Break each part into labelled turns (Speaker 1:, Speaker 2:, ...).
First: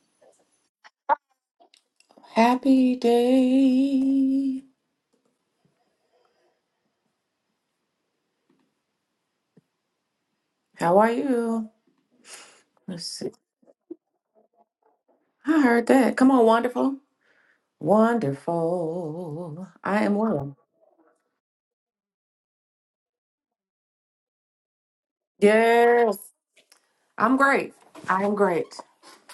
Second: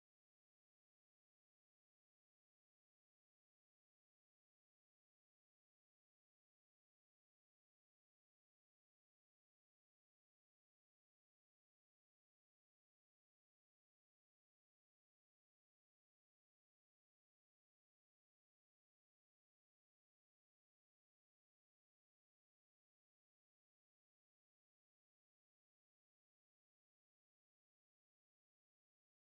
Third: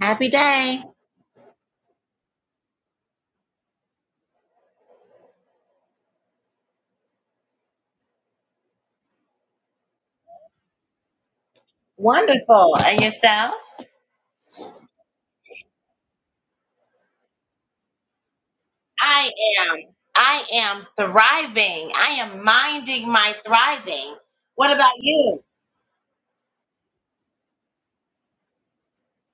Speaker 1: Happy day.
Speaker 2: Happy day. How are you?
Speaker 1: Wonderful. And
Speaker 2: Let's see.
Speaker 1: yourself?
Speaker 2: I heard that. Come on, wonderful.
Speaker 1: I
Speaker 2: Wonderful.
Speaker 1: am.
Speaker 2: I am
Speaker 1: I
Speaker 2: well.
Speaker 1: am thriving. I am minding my thriving. What about you?
Speaker 2: Yes. I'm great. I am great.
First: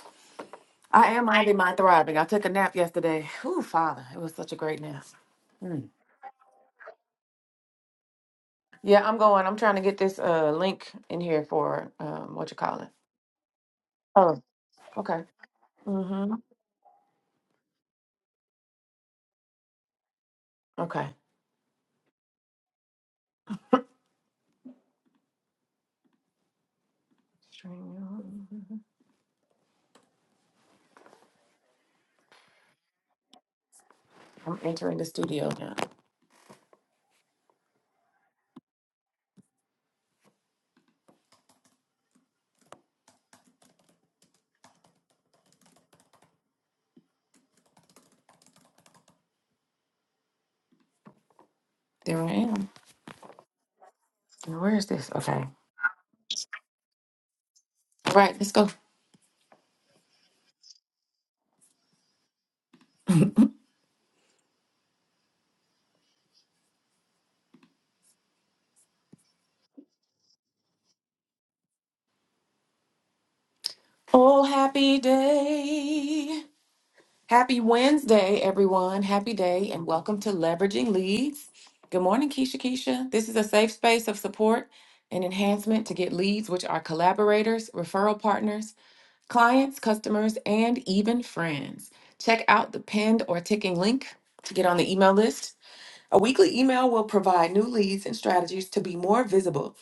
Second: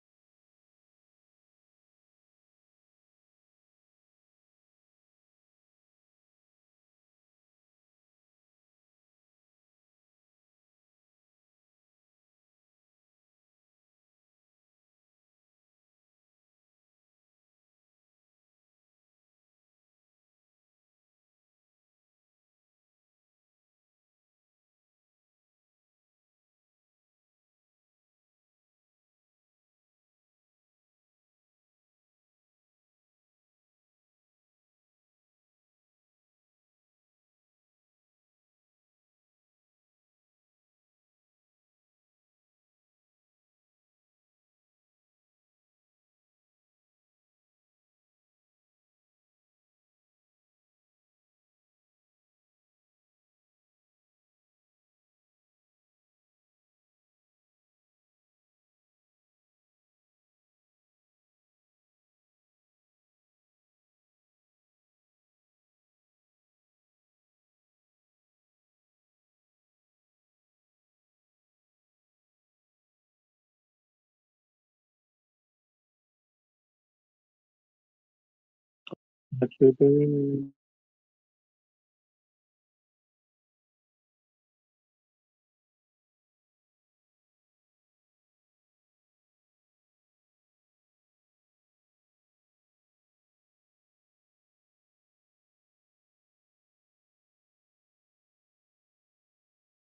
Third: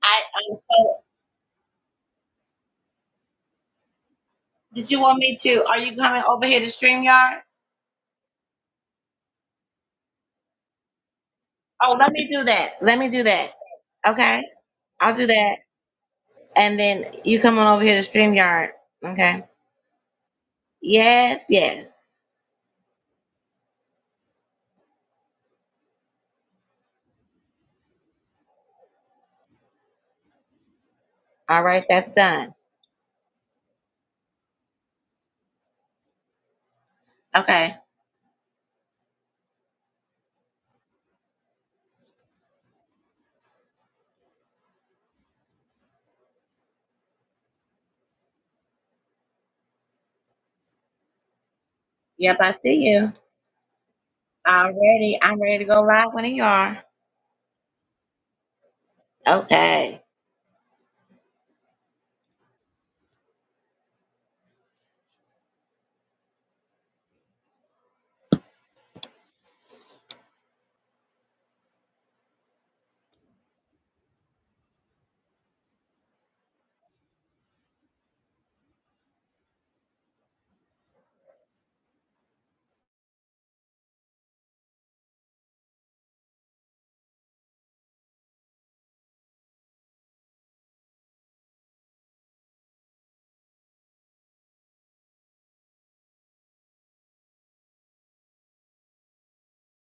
Speaker 1: I am so.
Speaker 2: I am minding my thriving. I took a nap yesterday. Ooh, Father. It was such a great
Speaker 1: Did you
Speaker 2: nap.
Speaker 1: want me to? Are
Speaker 2: Mm.
Speaker 1: you coming over here to StreamYard?
Speaker 2: Yeah, I'm going. I'm trying to get this uh link in here for
Speaker 1: Oh, let me
Speaker 2: um
Speaker 1: do
Speaker 2: what you
Speaker 1: that.
Speaker 2: call it.
Speaker 1: Let me do that.
Speaker 2: Oh,
Speaker 1: Okay. I'll
Speaker 2: okay.
Speaker 1: do that.
Speaker 2: Mm-hmm.
Speaker 1: And then you come on over here to StreamYard. Okay.
Speaker 2: Okay.
Speaker 1: Yes, yes.
Speaker 2: Stream.
Speaker 1: All right. That's done.
Speaker 2: I'm entering the studio now.
Speaker 1: Okay.
Speaker 2: There I
Speaker 1: Yep. I
Speaker 2: am.
Speaker 1: see you.
Speaker 2: And where is this?
Speaker 1: Already. I'm
Speaker 2: Okay.
Speaker 1: ready to go live when you are.
Speaker 2: All right, let's go.
Speaker 1: Okay.
Speaker 2: Oh, happy day. Happy Wednesday, everyone. Happy day, and welcome to Leveraging Leads. Good morning, Keisha Keisha. This is a safe space of support and enhancement to get leads, which are collaborators, referral partners, clients, customers, and even friends. Check out the pinned or ticking link to get on the email list A weekly email will provide new leads and strategies to be more visible.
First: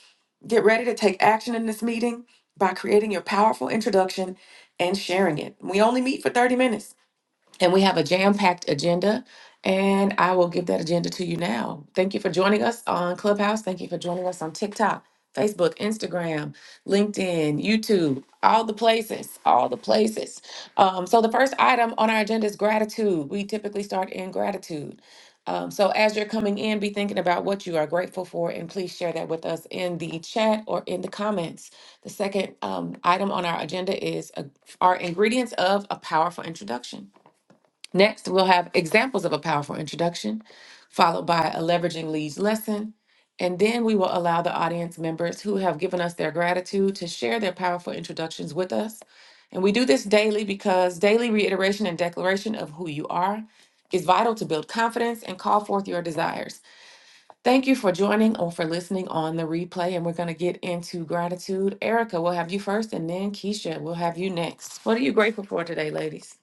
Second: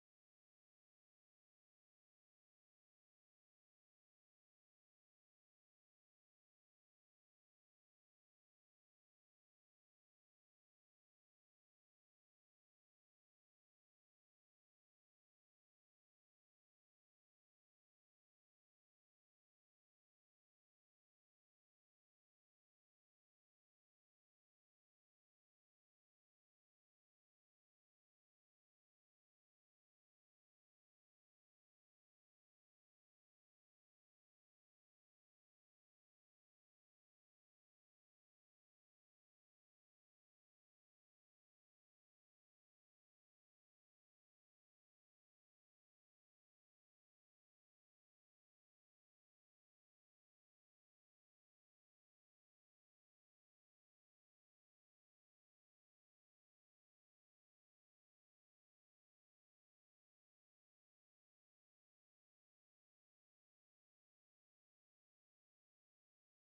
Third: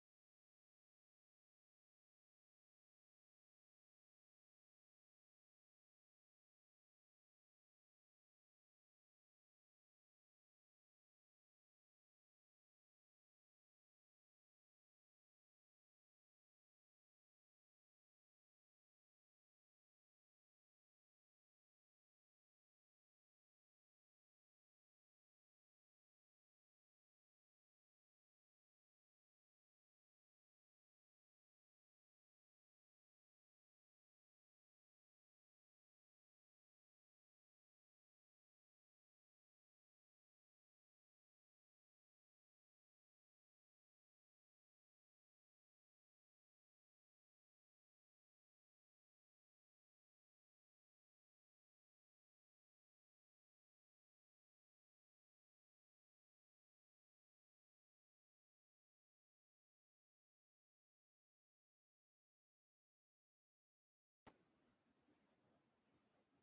Speaker 2: Get ready to take action in this meeting by creating your powerful introduction and sharing it. We only meet for 30 minutes. And we have a jam packed agenda. And I will give that agenda to you now. Thank you for joining us on Clubhouse. Thank you for joining us on TikTok, Facebook, Instagram, LinkedIn, YouTube, all the places, all the places. Um, so, the first item on our agenda is gratitude. We typically start in gratitude. Um, so, as you're coming in, be thinking about what you are grateful for and please share that with us in the chat or in the comments. The second um, item on our agenda is uh, our ingredients of a powerful introduction. Next, we'll have examples of a powerful introduction, followed by a leveraging leads lesson. And then we will allow the audience members who have given us their gratitude to share their powerful introductions with us. And we do this daily because daily reiteration and declaration of who you are is vital to build confidence and call forth your desires. Thank you for joining or for listening on the replay. And we're going to get into gratitude. Erica, we'll have you first, and then Keisha, we'll have you next. What are you grateful for today, ladies?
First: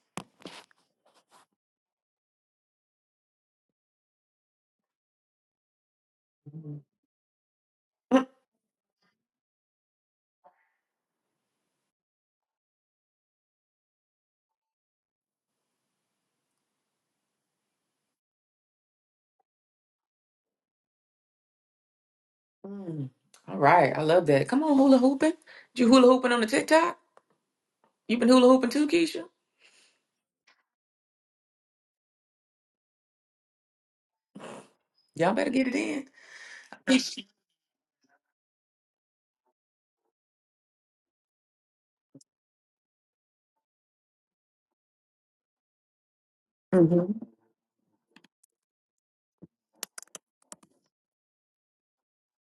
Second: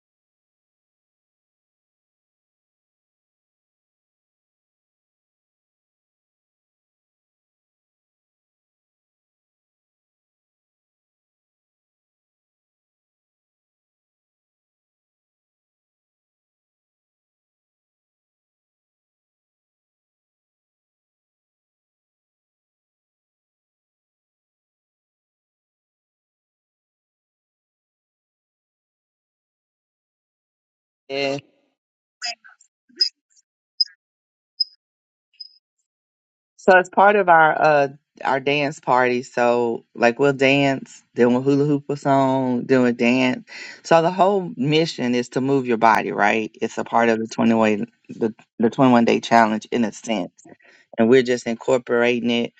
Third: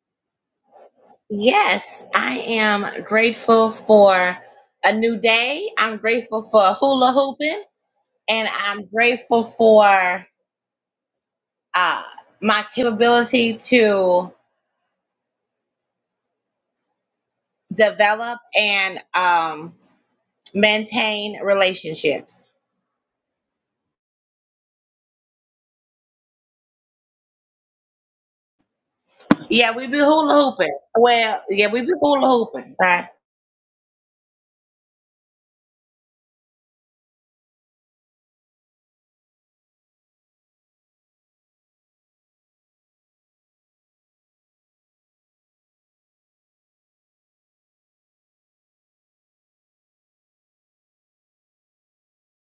Speaker 1: Yes, I am grateful for a new day. I'm grateful for hula hooping, and I'm grateful for uh, my capability to develop and um, maintain relationships.
Speaker 2: Mm. All right. I love that. Come on, hula hooping. You hula hooping on the TikTok? You been hula hooping too, Keisha?
Speaker 1: Yeah, we be hula hooping.
Speaker 3: Yeah.
Speaker 1: Well, yeah, we be hula hooping. Right.
Speaker 2: Y'all better get it in.
Speaker 3: So it's part of our uh our dance party. So like we'll dance, then we'll hula hoop a song, then we'll dance. So the whole mission is to move your body, right? It's a part of the
Speaker 2: Mm-hmm.
Speaker 3: twenty way the, the twenty one day challenge in a sense. And we're just incorporating it.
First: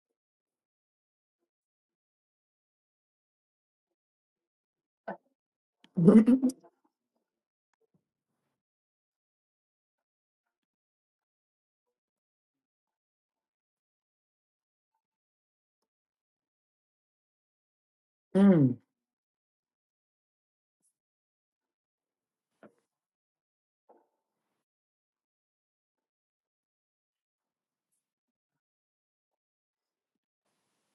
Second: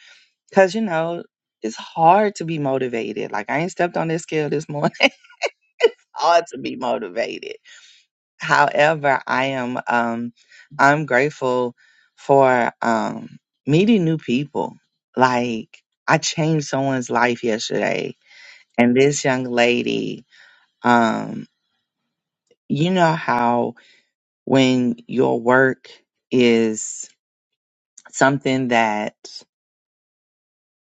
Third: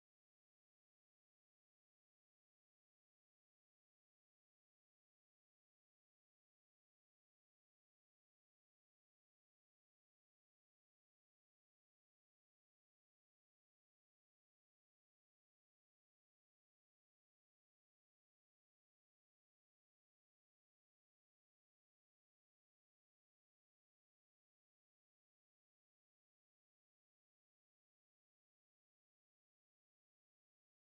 Speaker 3: Cause you know, it's hard to be motivated. Like I ain't stepped on this scale this morning. it's hard to be motivated. However, I am um I'm grateful for um meeting new people. Like I changed someone's life yesterday
Speaker 2: mm
Speaker 3: and this young lady um you know how when your work is something that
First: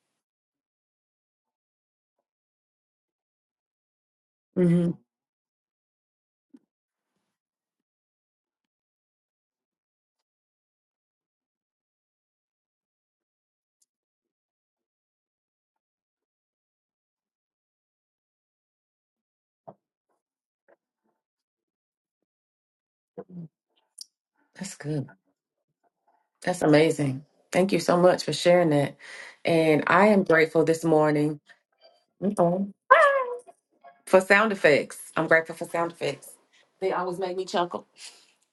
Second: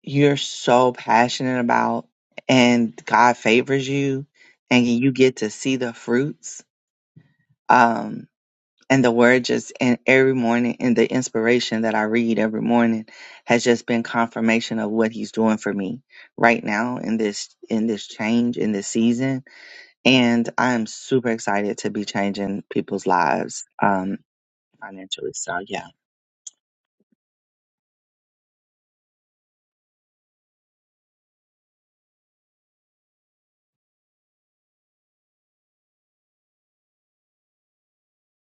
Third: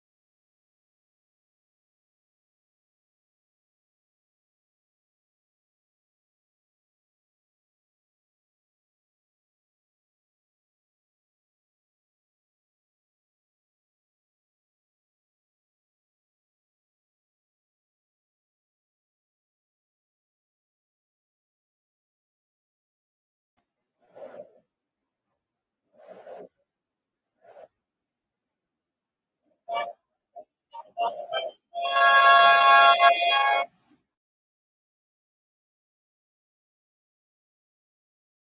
Speaker 3: you're so passionate about and God favors you and
Speaker 2: hmm
Speaker 3: you get to see the fruits. Um and the word just and every morning and the inspiration that I read every morning has just been confirmation of what he's doing for me right now in this in this change in this season and I am super excited to be changing people's lives um
Speaker 2: That's good.
Speaker 3: financially so yeah
Speaker 2: That's amazing. Thank you so much for sharing that. And I am grateful this morning mm-hmm, for sound effects. I'm grateful for sound effects. They always make me chuckle.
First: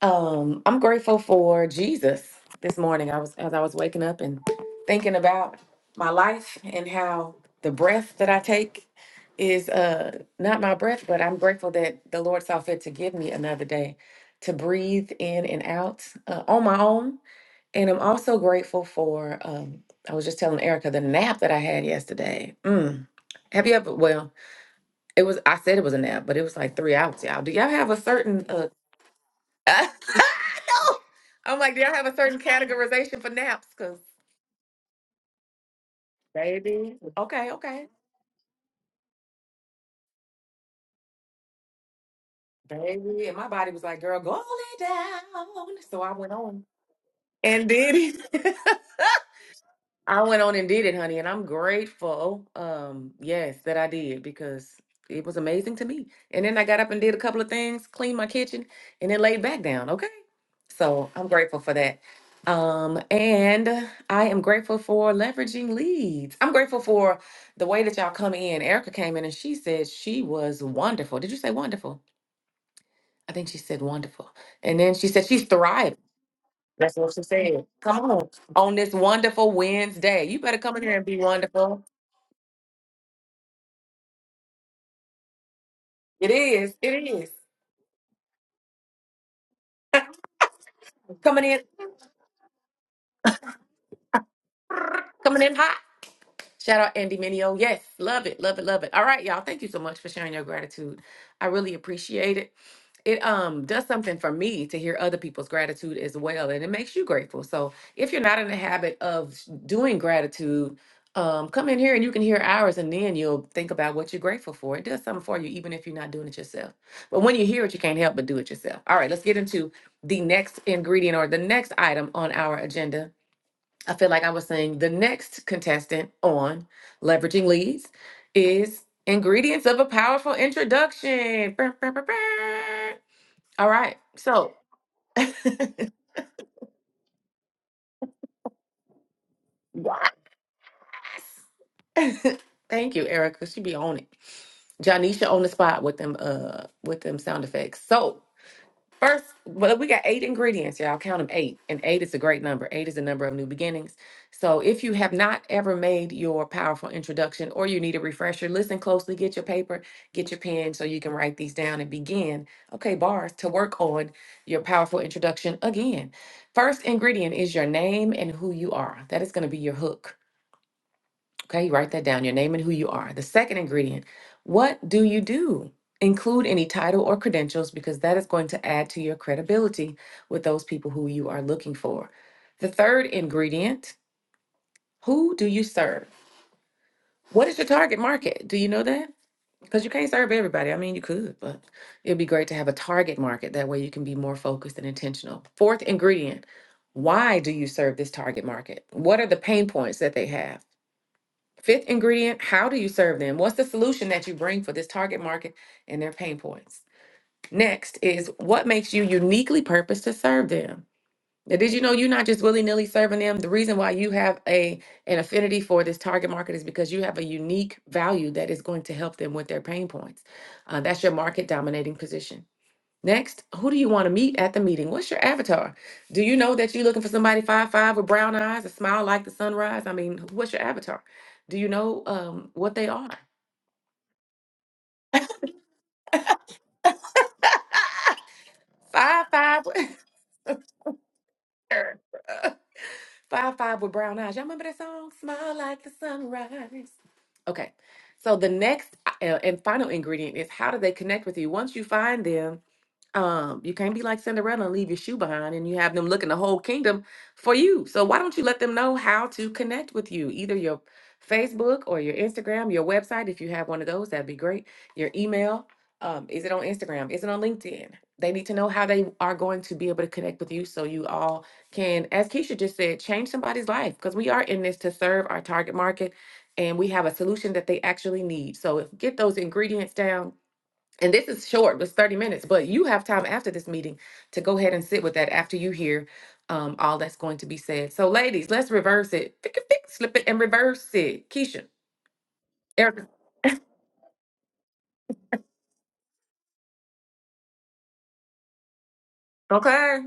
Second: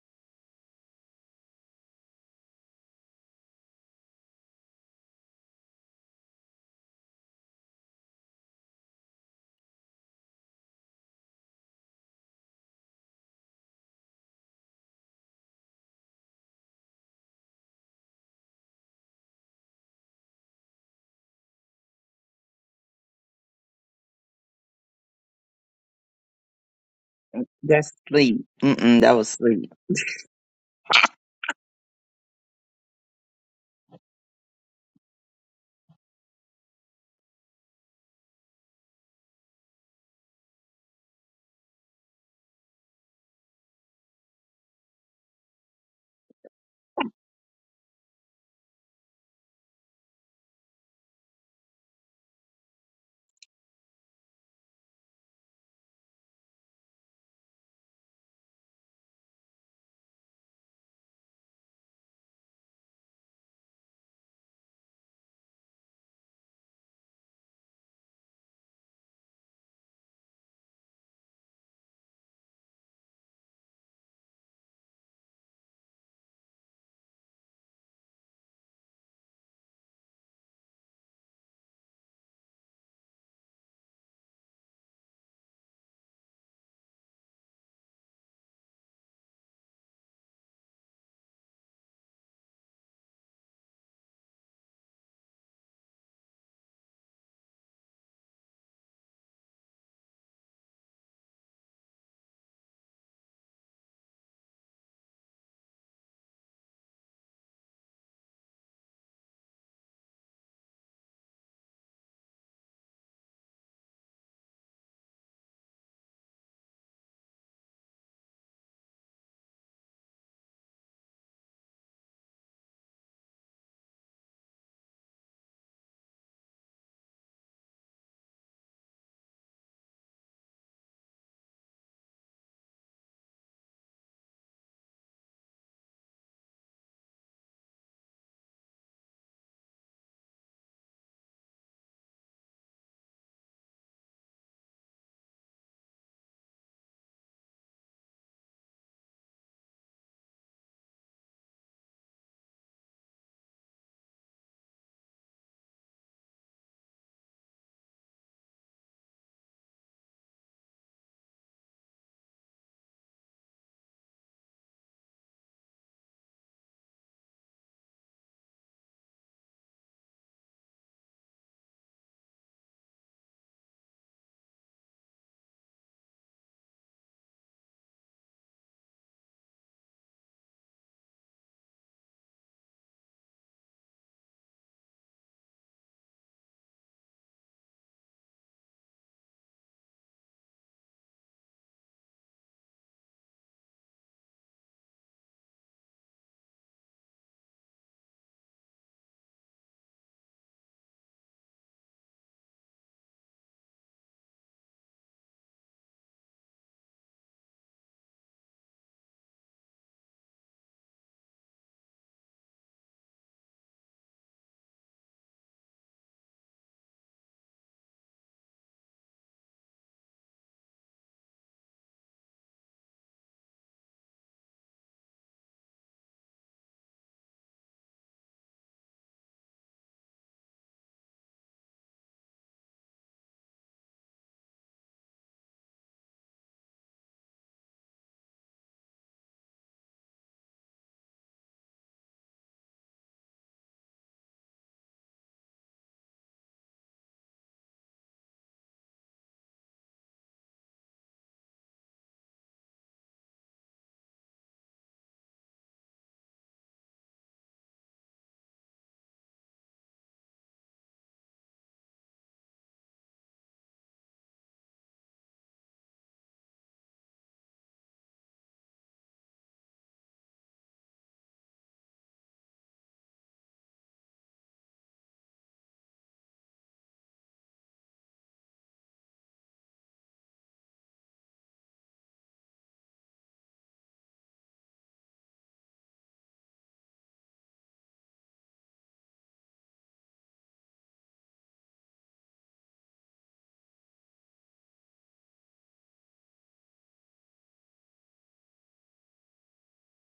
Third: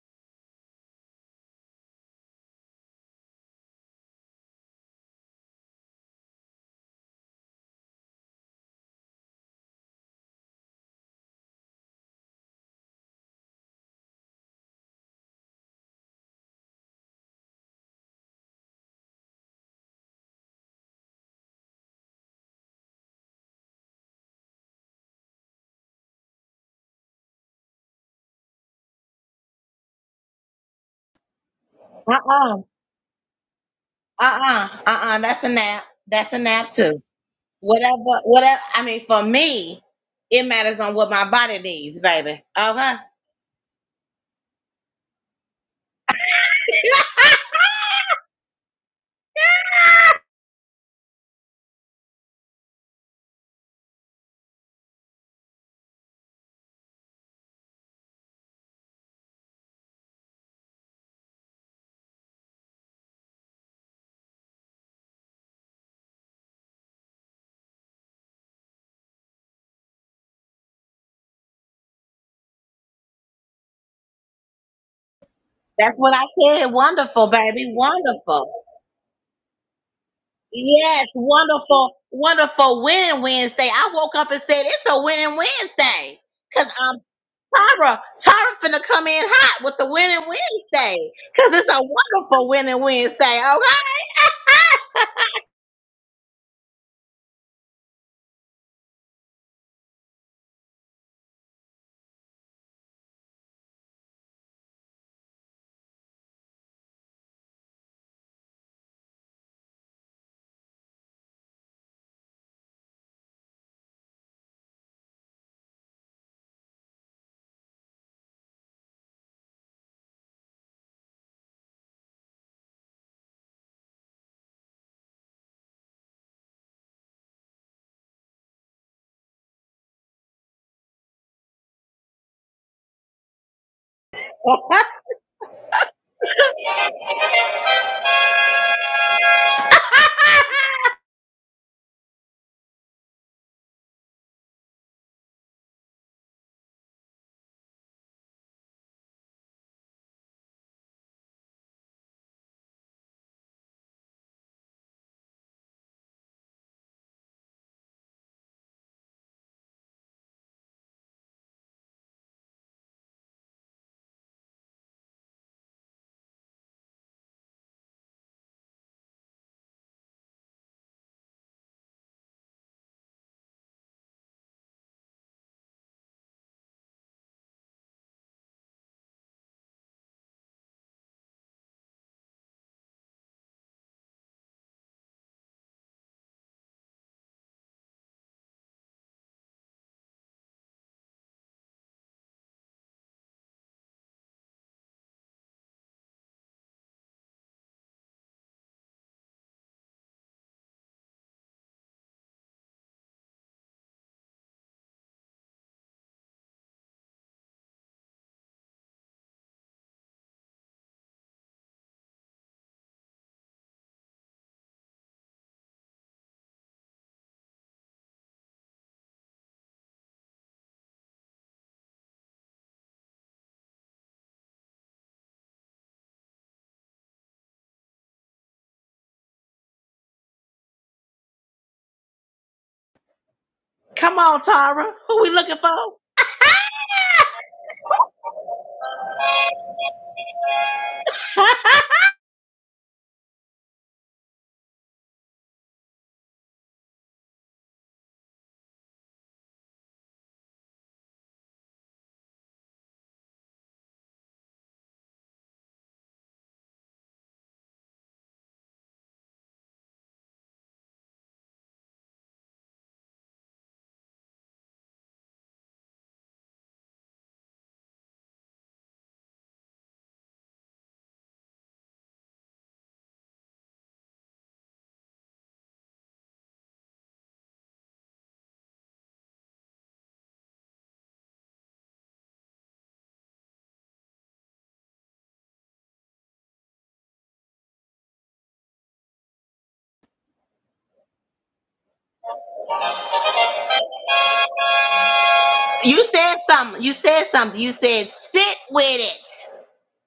Speaker 2: Um, I'm grateful for Jesus this morning. I was as I was waking up and thinking about my life and how the breath that I take is uh not my breath, but I'm grateful that the Lord saw fit to give me another day to breathe in and out uh, on my own. And I'm also grateful for um I was just telling Erica the nap that I had yesterday. Mm. Have you ever well, it was I said it was a nap, but it was like three hours, y'all. Do y'all have
Speaker 3: That's
Speaker 2: a
Speaker 3: sleep.
Speaker 2: certain uh,
Speaker 3: Mm-mm, that was sleep.
Speaker 2: I know. I'm like, do y'all have a certain
Speaker 1: Uh-uh.
Speaker 2: categorization for naps? Because,
Speaker 1: Uh-uh. Uh-uh. That's a nap. That's a nap
Speaker 2: baby,
Speaker 1: too.
Speaker 2: okay, okay.
Speaker 1: Whatever, whatever. I mean, for me, it matters on what my body needs, baby. Okay.
Speaker 2: Baby, and my body was like, girl, go on it down. So I went on and did it. I went on and did it, honey, and I'm grateful. Um, yes, that I did because it was amazing to me. And then I got up and did a couple of things, cleaned my kitchen, and then laid back down. Okay, so I'm grateful for that. Um, and I am grateful for leveraging leads. I'm grateful for the way that y'all come in. Erica came in and she said she was wonderful. Did you say wonderful? I think she said wonderful. And then she said she's thriving.
Speaker 1: That's what I said.
Speaker 2: That's what she
Speaker 1: Wonderful,
Speaker 2: said.
Speaker 1: baby.
Speaker 2: Come on.
Speaker 1: Wonderful.
Speaker 2: On this wonderful Wednesday. You better come in here and
Speaker 1: Yes,
Speaker 2: be wonderful.
Speaker 1: wonderful, wonderful win Wednesday. I woke up and said it's a winning Wednesday.
Speaker 2: It
Speaker 1: Cause
Speaker 2: is. It
Speaker 1: I'm
Speaker 2: is.
Speaker 1: Tara. Tara finna come in hot with the winning Wednesday.
Speaker 2: Coming
Speaker 1: Cause
Speaker 2: in,
Speaker 1: it's a wonderful winning Wednesday,
Speaker 2: coming in hot. Shout out Andy Minio. Yes, love it, love it, love it. All right, y'all. Thank you so much for sharing your gratitude. I really appreciate it. It um does something for me to hear other people's gratitude as well, and it makes you grateful. So if you're not in the habit of s- doing gratitude, um, come in here and you can hear ours, and then you'll think about what you're grateful for. It does something for you, even if you're not doing it yourself. But when you hear it, you can't help but do it yourself. All right, let's get into the next ingredient or the next item on our agenda. I feel like I was saying the next contestant on Leveraging Leads is Ingredients of a Powerful Introduction. Brr, brr, brr, brr. All right. So
Speaker 1: okay?
Speaker 2: thank you, Erica. She be on it. Janisha on the spot with them uh with them sound effects. So First, well, we got eight ingredients, y'all. Count them eight. And eight is a great number. Eight is a number of new beginnings. So if you have not ever made your powerful introduction or you need a refresher, listen closely, get your paper, get your pen so you can write these down and begin, okay, bars, to work on your powerful introduction again. First ingredient is your name and who you are. That is going to be your hook. Okay, write that down your name and who you are. The second ingredient, what do you do? Include any title or credentials because that is going to add to your credibility with those people who you are looking for. The third ingredient, who do you serve? What is your target market? Do you know that? Because you can't serve everybody. I mean, you could, but it'd be great to have a target market. That way you can be more focused and intentional. Fourth ingredient, why do you serve this target market? What are the pain points that they have? Fifth ingredient, how do you serve them? What's the solution that you bring for this target market and their pain points? Next is what makes you uniquely purposed to serve them? Now, did you know you're not just willy-nilly serving them? The reason why you have a an affinity for this target market is because you have a unique value that is going to help them with their pain points. Uh, that's your market dominating position. Next, who do you want to meet at the meeting? What's your avatar? Do you know that you're looking for somebody five five with brown eyes, a smile like the sunrise? I mean, what's your avatar? Do you know um what they are?
Speaker 1: come on, Tara. Who we looking for?
Speaker 2: Five five, with- five five with brown eyes. Y'all remember that song? Smile like the sunrise. Okay, so the next uh, and final ingredient is how do they connect with you? Once you find them, Um, you can't be like Cinderella and leave your shoe behind and you have them looking the whole kingdom for you. So why don't you let them know how to connect with you? Either your Facebook or your Instagram, your website, if you have one of those, that'd be great. Your email. Um, is it on Instagram? Is it on LinkedIn? They need to know how they are going to be able to connect with you so you all can, as Keisha just said, change somebody's life because we are in this to serve our target market and we have a solution that they actually need. So if get those ingredients down, and this is short, it's 30 minutes, but you have time after this meeting to go ahead and sit with that after you hear um, all that's going to be said. So, ladies, let's reverse it. Pick it, pick, slip it, and reverse it. Keisha, Erica,
Speaker 1: you said something. You said something. You said sit with it.
Speaker 2: okay,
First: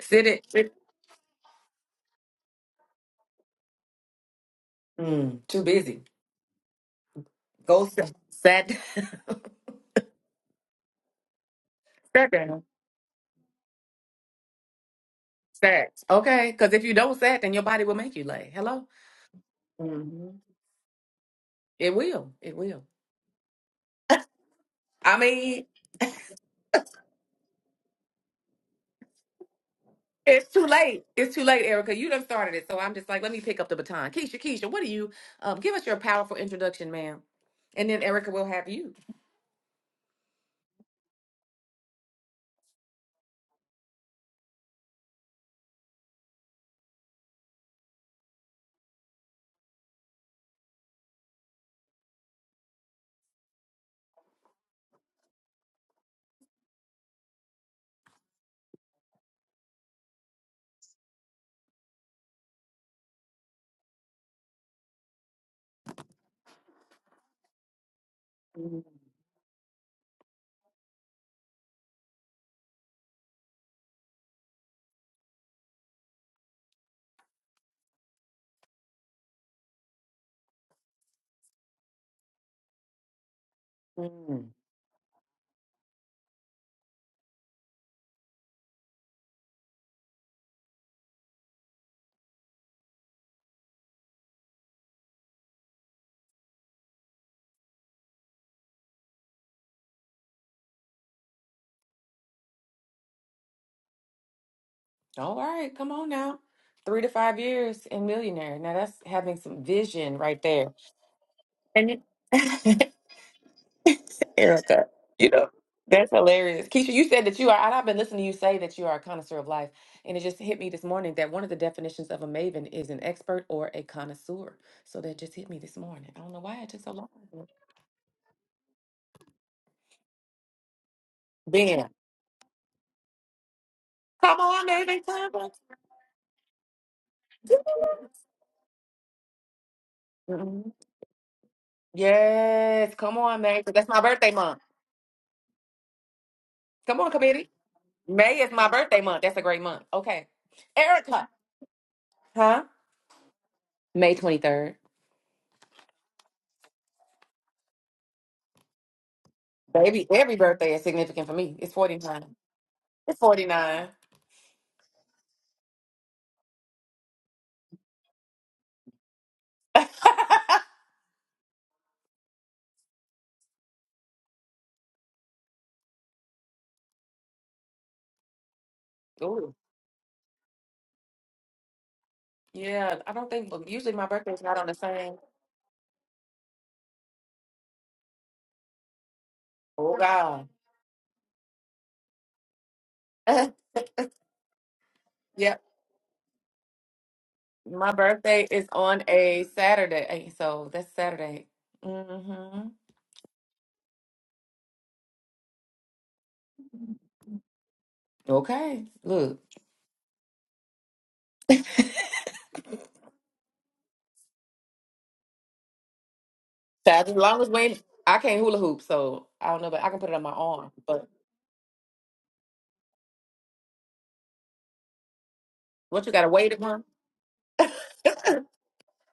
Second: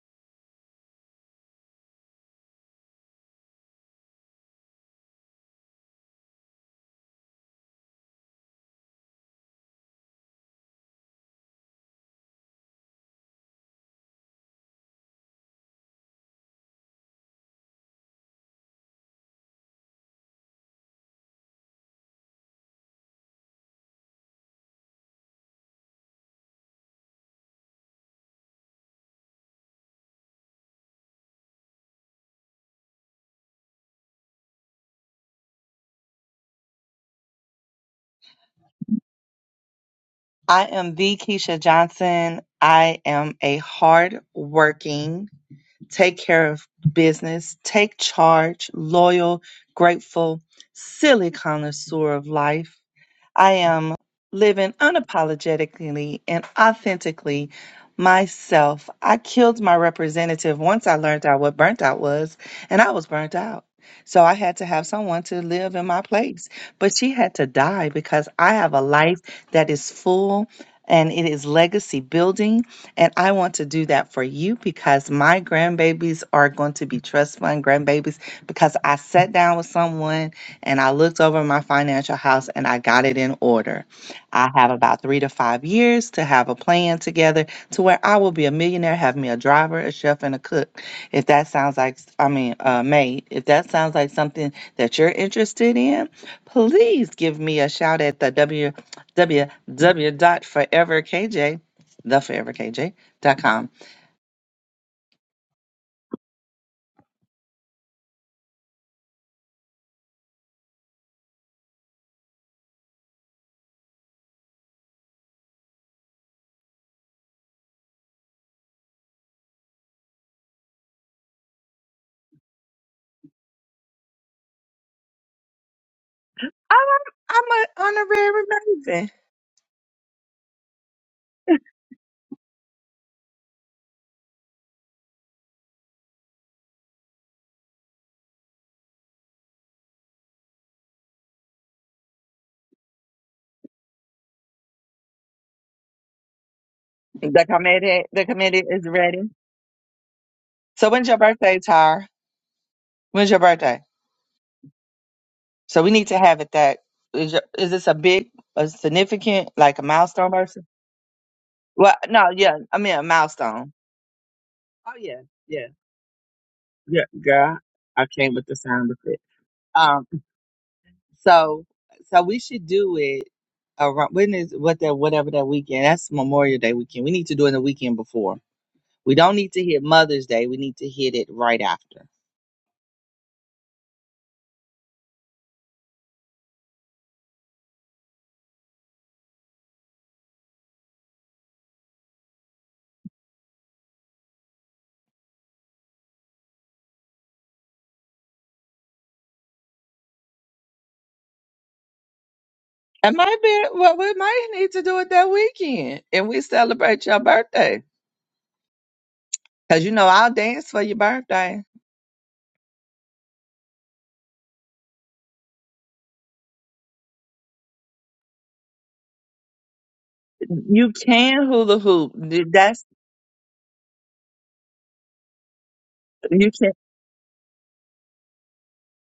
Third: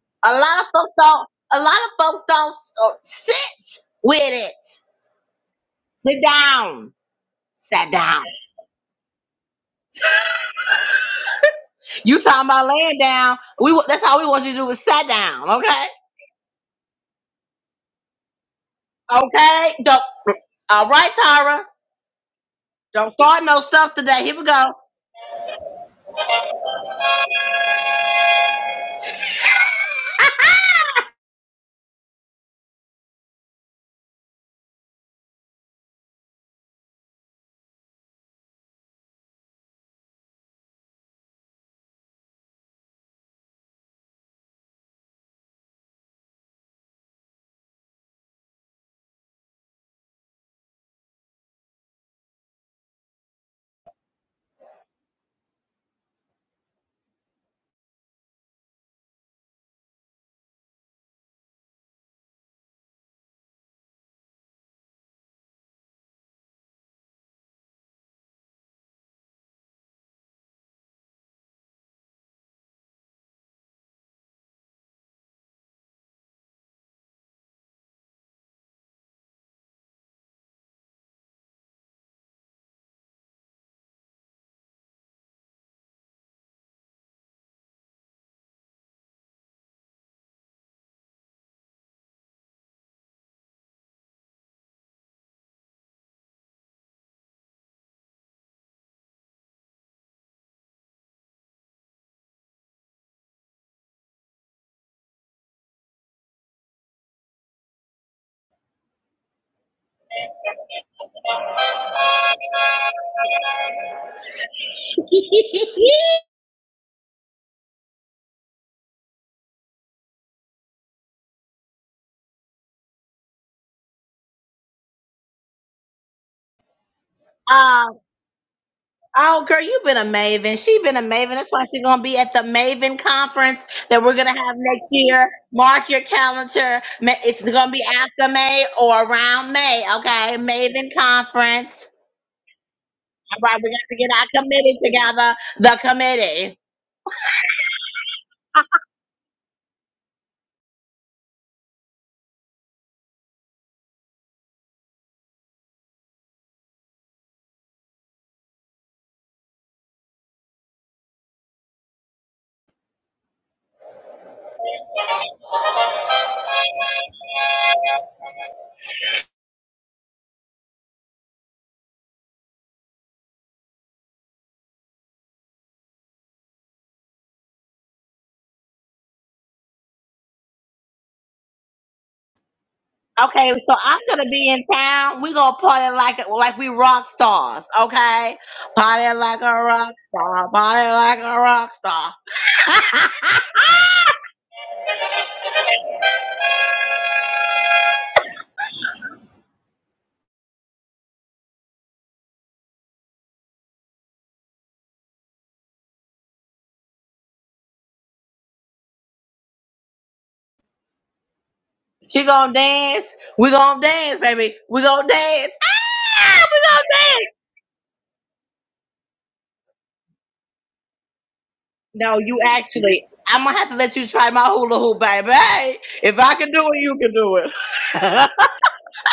Speaker 2: sit
Speaker 1: A
Speaker 2: it.
Speaker 1: lot of
Speaker 2: sit-
Speaker 1: folks don't. A lot of folks don't uh, sit with it.
Speaker 2: Mm, too busy.
Speaker 1: Sit down.
Speaker 2: Go
Speaker 1: Sit
Speaker 2: sit.
Speaker 1: down.
Speaker 2: sat,
Speaker 1: You
Speaker 2: sat
Speaker 1: talking
Speaker 2: down,
Speaker 1: about laying down? We wa- that's all we want you to do is sit down. Okay.
Speaker 2: sat. Okay, because if you don't sat, then your body will make you lay. Hello,
Speaker 1: Okay. Don't.
Speaker 2: hmm
Speaker 1: All right, Tara.
Speaker 2: it will. It will.
Speaker 1: Don't start no stuff today. Here we go.
Speaker 2: I mean. It's too late. It's too late, Erica. You done started it. So I'm just like, let me pick up the baton. Keisha, Keisha, what do you um give us your powerful introduction, ma'am? And then Erica will have you.
Speaker 3: I am the Keisha Johnson. I am a hard working, take care of business, take charge, loyal, grateful, silly connoisseur of life. I am living unapologetically and authentically myself. I killed my representative once I learned out what burnt out was, and I was burnt out. So I had to have someone to live in my place. But she had to die because I have a life that is full and it is legacy building. And I want to do that for you because my grandbabies are going to be trust fund grandbabies because I sat down with someone and I looked over my financial house and I got it in order.
Speaker 2: Mm.
Speaker 3: I have about three to five years to have a plan together to where I will be a millionaire, have me a driver, a chef, and a cook. If that sounds like, I mean, a maid, if that sounds like something that you're interested in, please give me a shout at the w w w dot forever k j, the forever k j dot com.
Speaker 2: All right, come on now. Three to five years and millionaire. Now that's having some vision right there. And it- Erica. You know, that's hilarious. Keisha, you said that you are, and I've been listening to you say that you are a connoisseur of life. And it just hit me this morning that one of the definitions of a maven is an expert or a connoisseur. So that just hit me this morning. I don't know why it
Speaker 3: I'm,
Speaker 2: took so
Speaker 3: i
Speaker 2: long.
Speaker 1: um.
Speaker 3: I'm an honorary maven.
Speaker 1: Oh, girl, you've been a maven. She's been a maven. That's why she's
Speaker 2: Ben,
Speaker 1: gonna be at the Maven conference that we're gonna
Speaker 2: come
Speaker 1: have
Speaker 2: on,
Speaker 1: next
Speaker 2: maven.
Speaker 1: year.
Speaker 2: Come on.
Speaker 1: Mark your calendar. Ma- It's gonna be after May or around May. Okay,
Speaker 2: Mhm.
Speaker 1: Maven conference.
Speaker 2: Yes, come
Speaker 1: All
Speaker 2: on,
Speaker 1: right,
Speaker 2: May.
Speaker 1: we
Speaker 2: 'cause
Speaker 1: got
Speaker 2: That's
Speaker 1: to
Speaker 2: my
Speaker 1: get
Speaker 2: birthday
Speaker 1: our
Speaker 2: month.
Speaker 1: committee together. The committee.
Speaker 2: Come on,
Speaker 3: The
Speaker 2: committee.
Speaker 3: committee, the
Speaker 2: May is
Speaker 3: committee
Speaker 2: my
Speaker 3: is
Speaker 2: birthday
Speaker 3: ready.
Speaker 2: month. That's a great month. Okay.
Speaker 3: So when's your
Speaker 2: Erica.
Speaker 3: birthday, Tyre?
Speaker 2: Huh?
Speaker 3: When's your birthday?
Speaker 2: May 23rd.
Speaker 3: So we need to have it that is. Your, is this a big, a significant, like a
Speaker 2: Baby,
Speaker 3: milestone
Speaker 2: every
Speaker 3: person?
Speaker 2: birthday is significant for me. It's
Speaker 3: Well,
Speaker 2: 49.
Speaker 3: no, yeah, I mean a
Speaker 2: It's
Speaker 3: milestone.
Speaker 2: 49.
Speaker 3: Oh yeah, yeah, yeah, girl. I came with the sound of it. Um, so so we should do it around when is what that whatever that weekend. That's Memorial Day weekend. We need to do it the weekend before. We don't need
Speaker 2: Ooh.
Speaker 3: to hit Mother's Day. We need to hit it right after.
Speaker 2: Yeah, I don't think
Speaker 1: Okay, so
Speaker 2: usually
Speaker 1: I'm
Speaker 2: my
Speaker 1: gonna
Speaker 2: birthday is
Speaker 1: be
Speaker 2: not
Speaker 1: in
Speaker 2: on the same.
Speaker 1: town. We gonna party like like we rock stars. Okay, party like a rock
Speaker 2: Oh God.
Speaker 1: star. Party like a rock star.
Speaker 2: yep. My birthday is on a Saturday. eh, So that's Saturday. Mm-hmm.
Speaker 3: It might be what we might need to do it that weekend, and we celebrate your birthday.
Speaker 2: Okay. Look.
Speaker 3: Cause you know I'll dance for your birthday.
Speaker 1: She gonna dance. We gonna dance, baby. We gonna dance. Ah, we gonna
Speaker 2: As
Speaker 1: dance.
Speaker 2: long as we I can't hula hoop, so I don't know, but I can put it on my arm.
Speaker 3: You
Speaker 2: But
Speaker 3: can hula hoop.
Speaker 1: No, you
Speaker 3: That's
Speaker 1: actually. I'm gonna have to let you try my hula hoop, baby. Hey,
Speaker 2: what you
Speaker 1: If
Speaker 2: got a
Speaker 1: I
Speaker 3: you
Speaker 1: can
Speaker 2: weighted
Speaker 3: can.
Speaker 1: do it,
Speaker 2: one?
Speaker 1: you can do it.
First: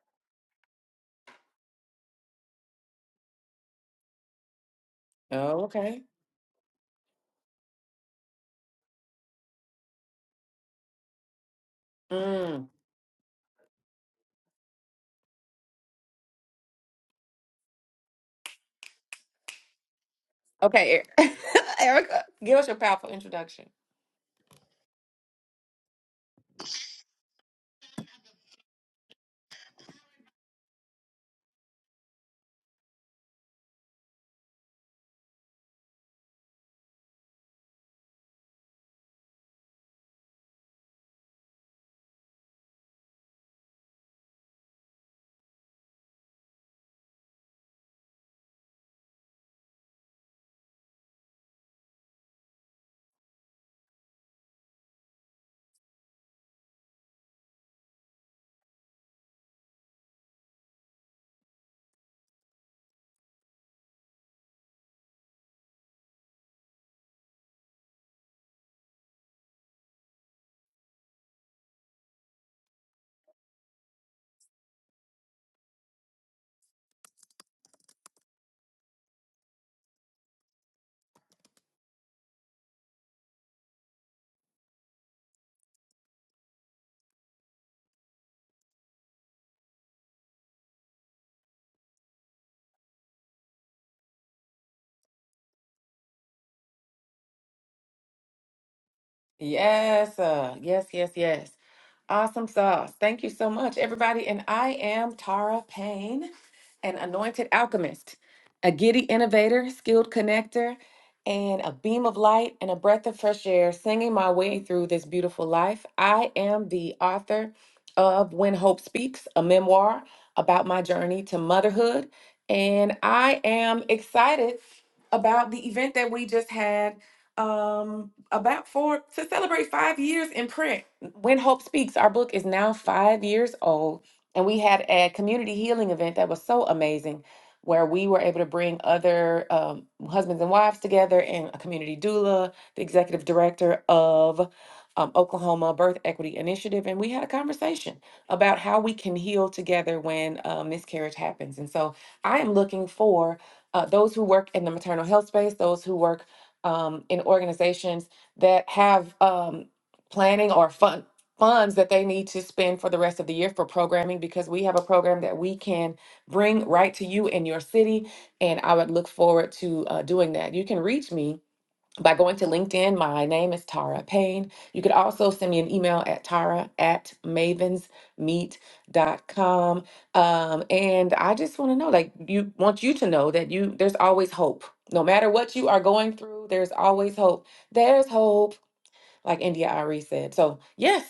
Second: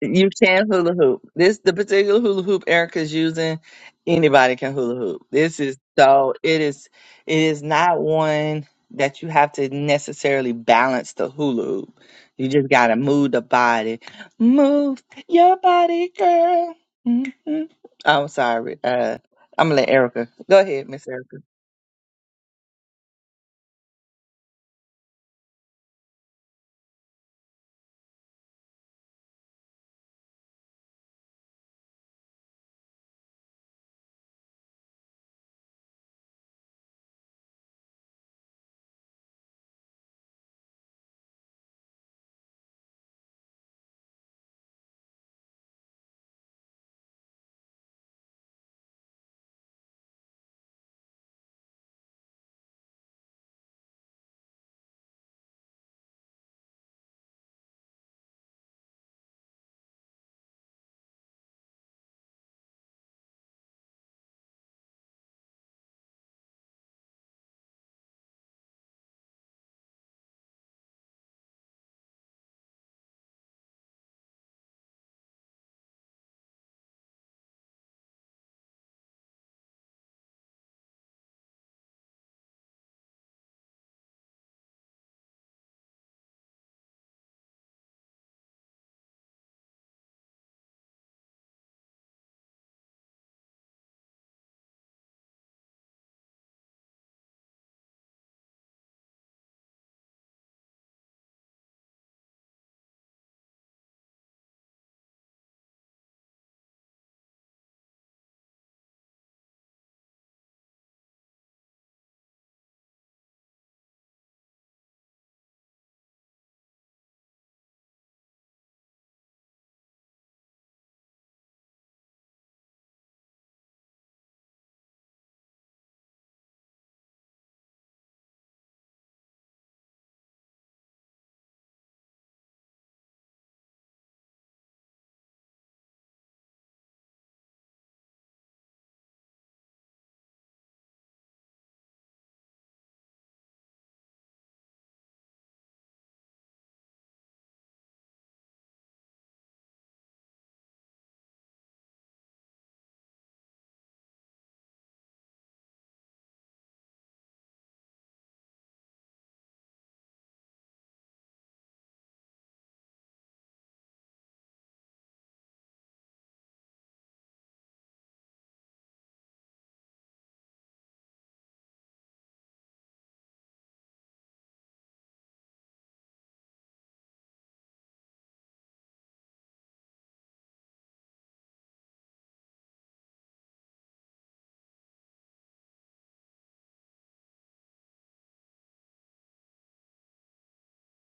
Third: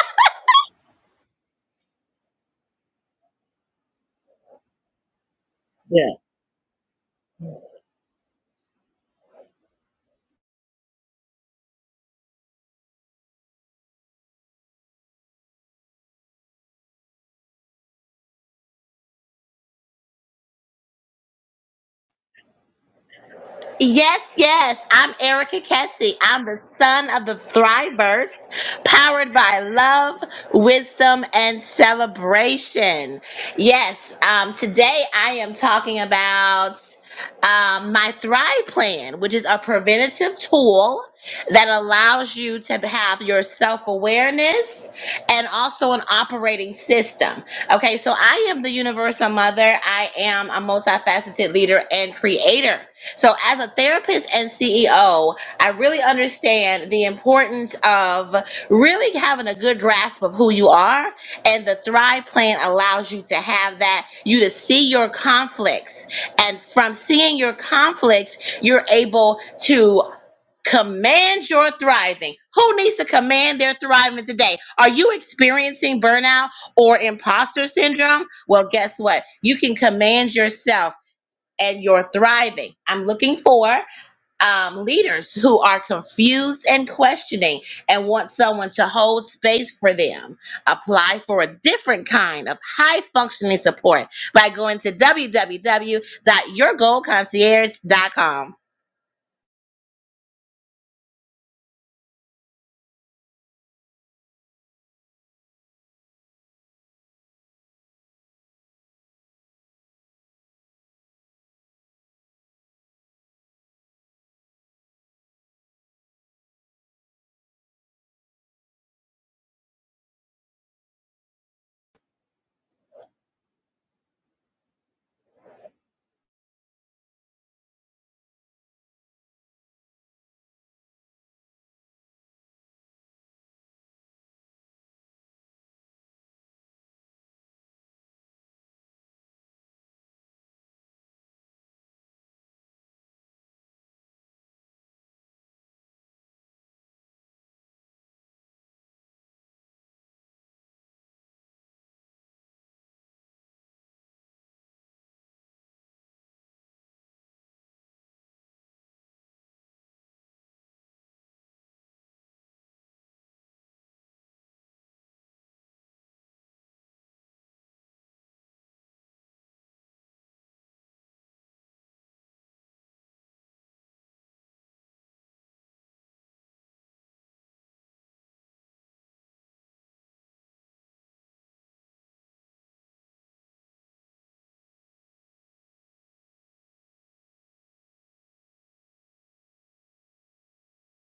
Speaker 3: You can hula hoop. This the particular hula hoop Erica's using. Anybody can hula hoop. This
Speaker 2: Oh,
Speaker 3: is
Speaker 1: Yeah.
Speaker 2: okay.
Speaker 3: so it is it is not one that you have to necessarily balance the hula hoop. You
Speaker 2: Mm.
Speaker 3: just gotta move the body. Move your body, girl. hmm I'm sorry. Uh, I'm gonna let Erica go ahead,
Speaker 2: Okay,
Speaker 3: Miss
Speaker 2: E-
Speaker 3: Erica.
Speaker 2: Erica, give us your powerful introduction.
Speaker 1: Yes, yes. I'm Erica Kessie. I'm the son of the Thrivers, powered by love, wisdom, and celebration. Yes, um, today I am talking about um, my Thrive Plan, which is a preventative tool that allows you to have your self awareness and also an operating system. Okay, so I am the universal mother, I am a multifaceted leader and creator. So, as a therapist and CEO, I really understand the importance of really having a good grasp of who you are. And the Thrive Plan allows you to have that, you to see your conflicts. And from seeing your conflicts, you're able to command your thriving. Who needs to command their thriving today? Are you experiencing burnout or imposter syndrome? Well, guess what? You can command yourself and you're thriving. I'm looking for um, leaders who are confused and questioning and want someone to hold space for them. Apply for a different kind of high functioning support by going to www.yourgoalconcierge.com.
Speaker 2: Yes, uh, yes, yes, yes. Awesome sauce. Thank you so much, everybody. And I am Tara Payne, an anointed alchemist, a giddy innovator, skilled connector, and a beam of light and a breath of fresh air, singing my way through this beautiful life. I am the author of When Hope Speaks, a memoir about my journey to motherhood. And I am excited about the event that we just had um, about four to celebrate five years in print. When Hope Speaks, our book is now five years old, and we had a community healing event that was so amazing where we were able to bring other um, husbands and wives together and a community doula, the executive director of um, Oklahoma Birth Equity Initiative, and we had a conversation about how we can heal together when a miscarriage happens. And so I am looking for uh, those who work in the maternal health space, those who work um, in organizations that have. Um, planning or fund funds that they need to spend for the rest of the year for programming because we have a program that we can bring right to you in your city and i would look forward to uh, doing that you can reach me by going to linkedin my name is tara payne you could also send me an email at tara at mavensmeet.com um, and i just want to know like you want you to know that you there's always hope no matter what you are going through there's always hope there's hope like India Ari said. So yes,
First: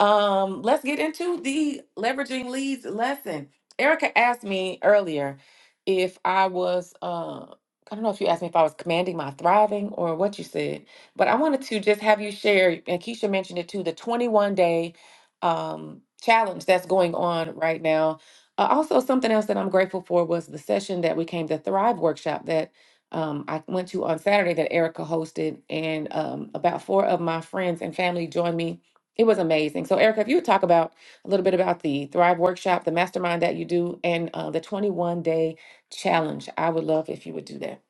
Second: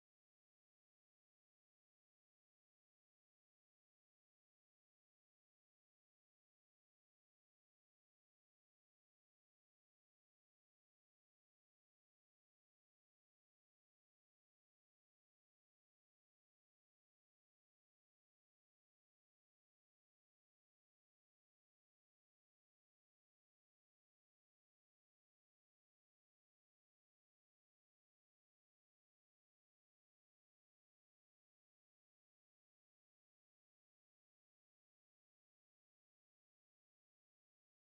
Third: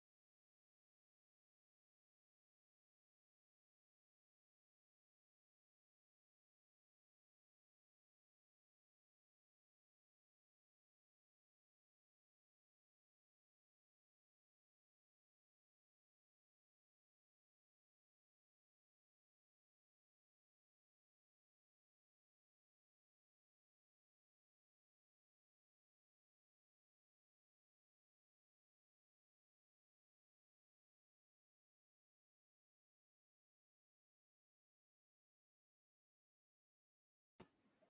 Speaker 2: um, let's get into the leveraging leads lesson. Erica asked me earlier if I was uh I don't know if you asked me if I was commanding my thriving or what you said, but I wanted to just have you share, and Keisha mentioned it too, the 21 day um, challenge that's going on right now. Uh, also, something else that I'm grateful for was the session that we came, the Thrive workshop that um, I went to on Saturday that Erica hosted, and um, about four of my friends and family joined me. It was amazing. So, Erica, if you would talk about a little bit about the Thrive Workshop, the mastermind that you do, and uh, the 21 day challenge, I would love if you would do that.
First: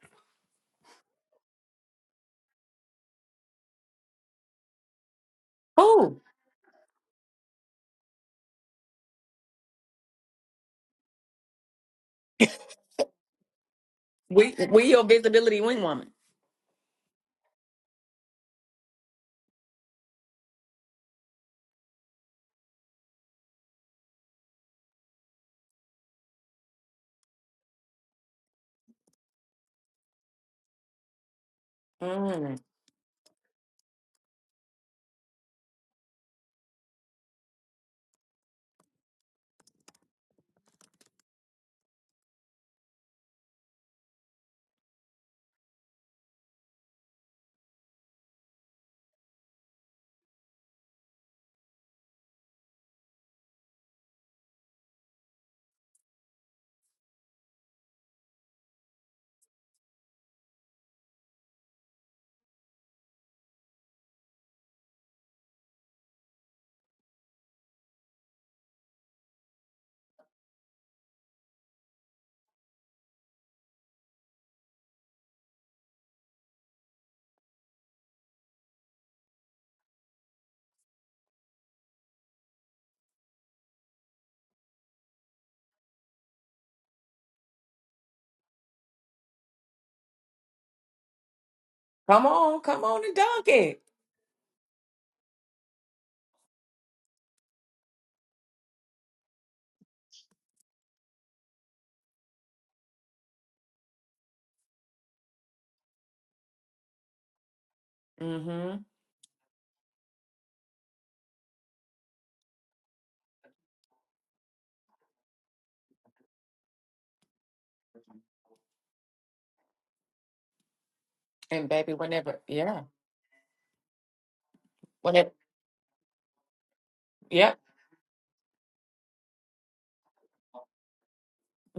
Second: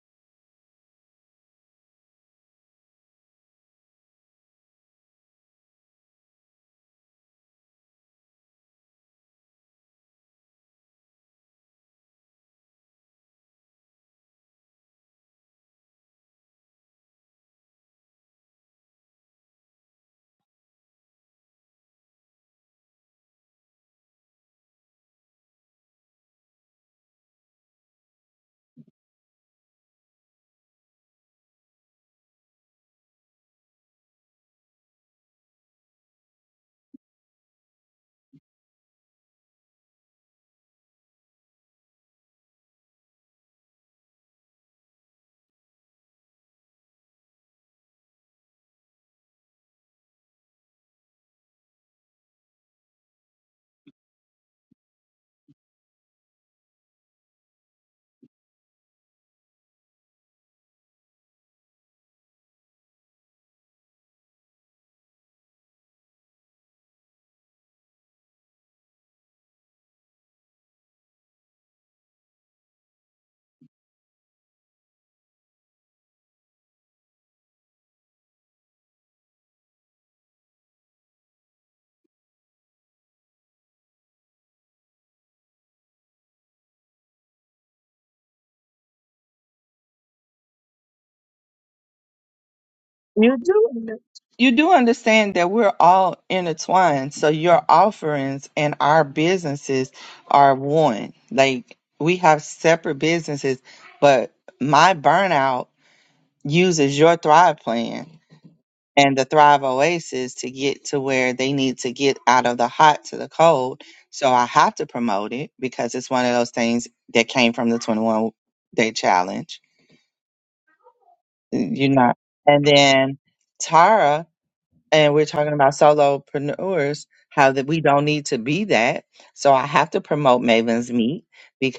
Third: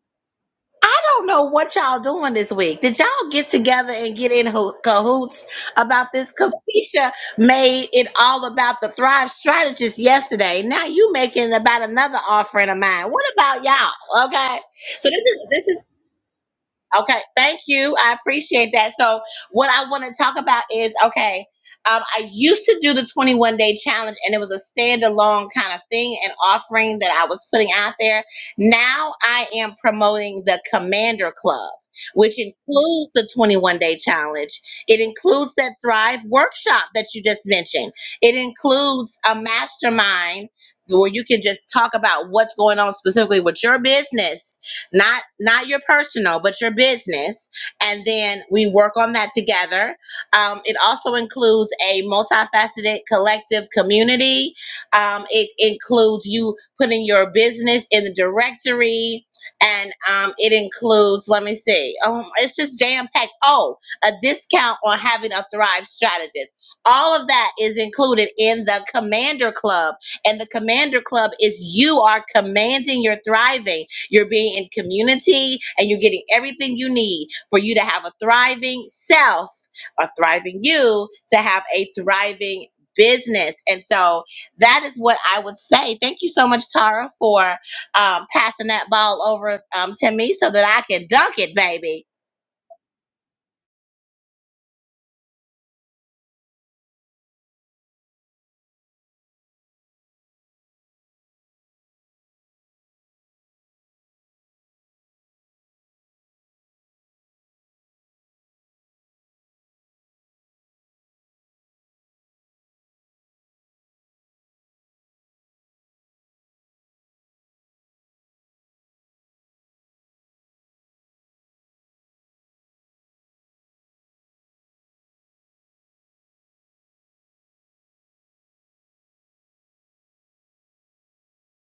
Speaker 1: I don't know what y'all doing this week. Did y'all get together and get in ho- cahoots about
Speaker 2: Oh,
Speaker 1: this? Because Keisha made it all about the Thrive Strategist yesterday. Now you making it about another offering of mine. What about y'all?
Speaker 2: we
Speaker 1: Okay,
Speaker 2: we your
Speaker 1: so this is
Speaker 2: visibility
Speaker 1: this is
Speaker 2: wing woman.
Speaker 1: Okay, thank you. I appreciate that. So, what I want to talk about is okay, um, I used to do the 21 day challenge and it was a standalone kind of thing and offering that I was putting out there. Now I am promoting the Commander Club, which
Speaker 2: Mm,
Speaker 1: includes the 21 day challenge. It includes that Thrive workshop that you just mentioned, it includes a mastermind where you can just talk about what's going on specifically with your business not not your personal but your business and then we work on that together um, it also includes a multifaceted collective community um, it includes you putting your business in the directory and um, it includes let me see um, it's just jam packed oh a discount on having a thrive strategist all of that is included in the commander club and the commander club is you are commanding your thriving you're being in community and you're getting everything you need for you to have a thriving self, a thriving you, to have a thriving business. And so that is what I would say. Thank you so much, Tara, for um, passing that ball over um, to me so that I can dunk it, baby.
Speaker 2: come on, come on and
Speaker 3: You
Speaker 2: dunk
Speaker 3: do
Speaker 2: it.
Speaker 3: under- you do understand that we're all intertwined. So your offerings and our businesses are one. Like we have separate businesses, but my burnout uses your Thrive plan
Speaker 2: Mm-hmm.
Speaker 3: and the Thrive Oasis to get to where they need to get out of the hot to the cold. So I have to promote it because it's one of those things that came from the 21 day challenge.
Speaker 2: And
Speaker 3: You're
Speaker 2: baby,
Speaker 3: not.
Speaker 2: whenever,
Speaker 3: And
Speaker 2: yeah,
Speaker 3: then Tara and we're
Speaker 2: whenever,
Speaker 3: talking about solopreneurs how
Speaker 2: yep.
Speaker 3: that we don't need to be that so i have to promote maven's meet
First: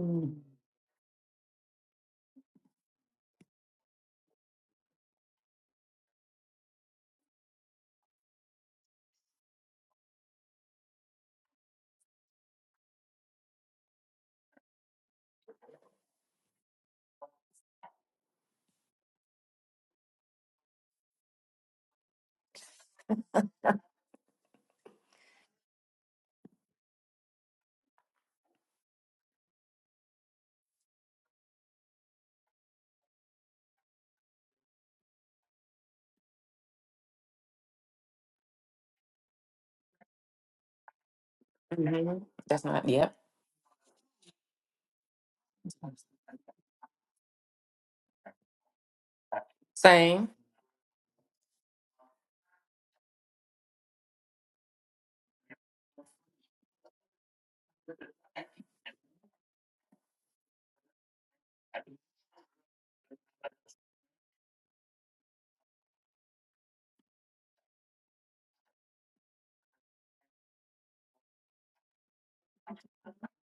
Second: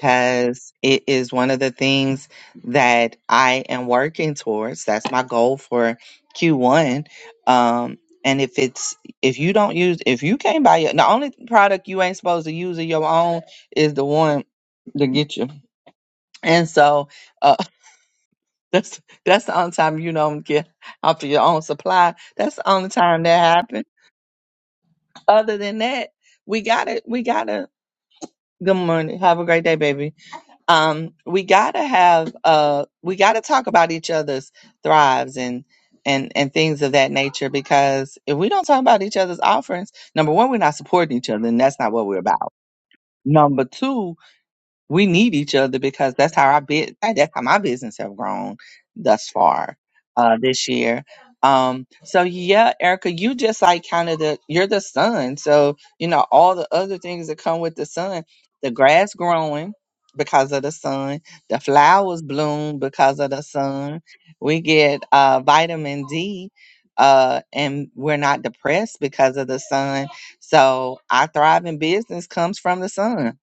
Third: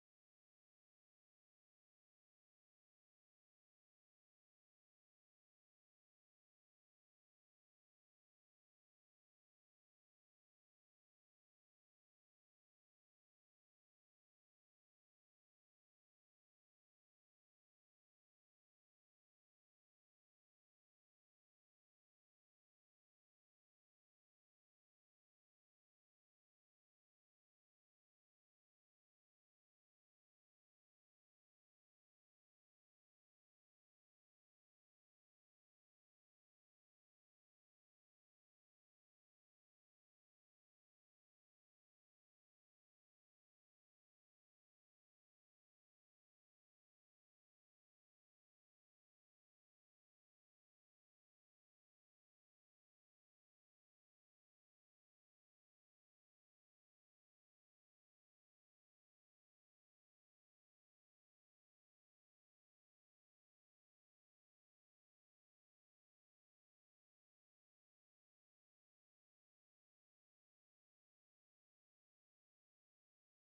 Speaker 2: Mm-hmm.
Speaker 3: it is one of the things that i am working towards that's my goal for q1 um and if it's if you don't use if you can't buy your the only product you ain't supposed to use of your own is the one to get you and so uh that's that's the only time you don't get off of your own supply that's the only time that happens other than that, we gotta we gotta good morning. Have a great day, baby. Um, we gotta have uh we gotta talk about each other's thrives and and and things of that nature because if we don't talk about each other's offerings, number one, we're not supporting each other, and that's not what we're about.
Speaker 2: That's not, yep.
Speaker 3: Number two, we need each other because that's how I bit that's how my business have grown thus far
Speaker 2: Same.
Speaker 3: uh this year. Um so yeah, Erica, you just like kind of the you're the sun. So, you know, all the other things that come with the sun, the grass growing because of the sun, the flowers bloom because of the sun. We get uh vitamin D uh and we're not depressed because of the sun. So, our thriving business comes from the sun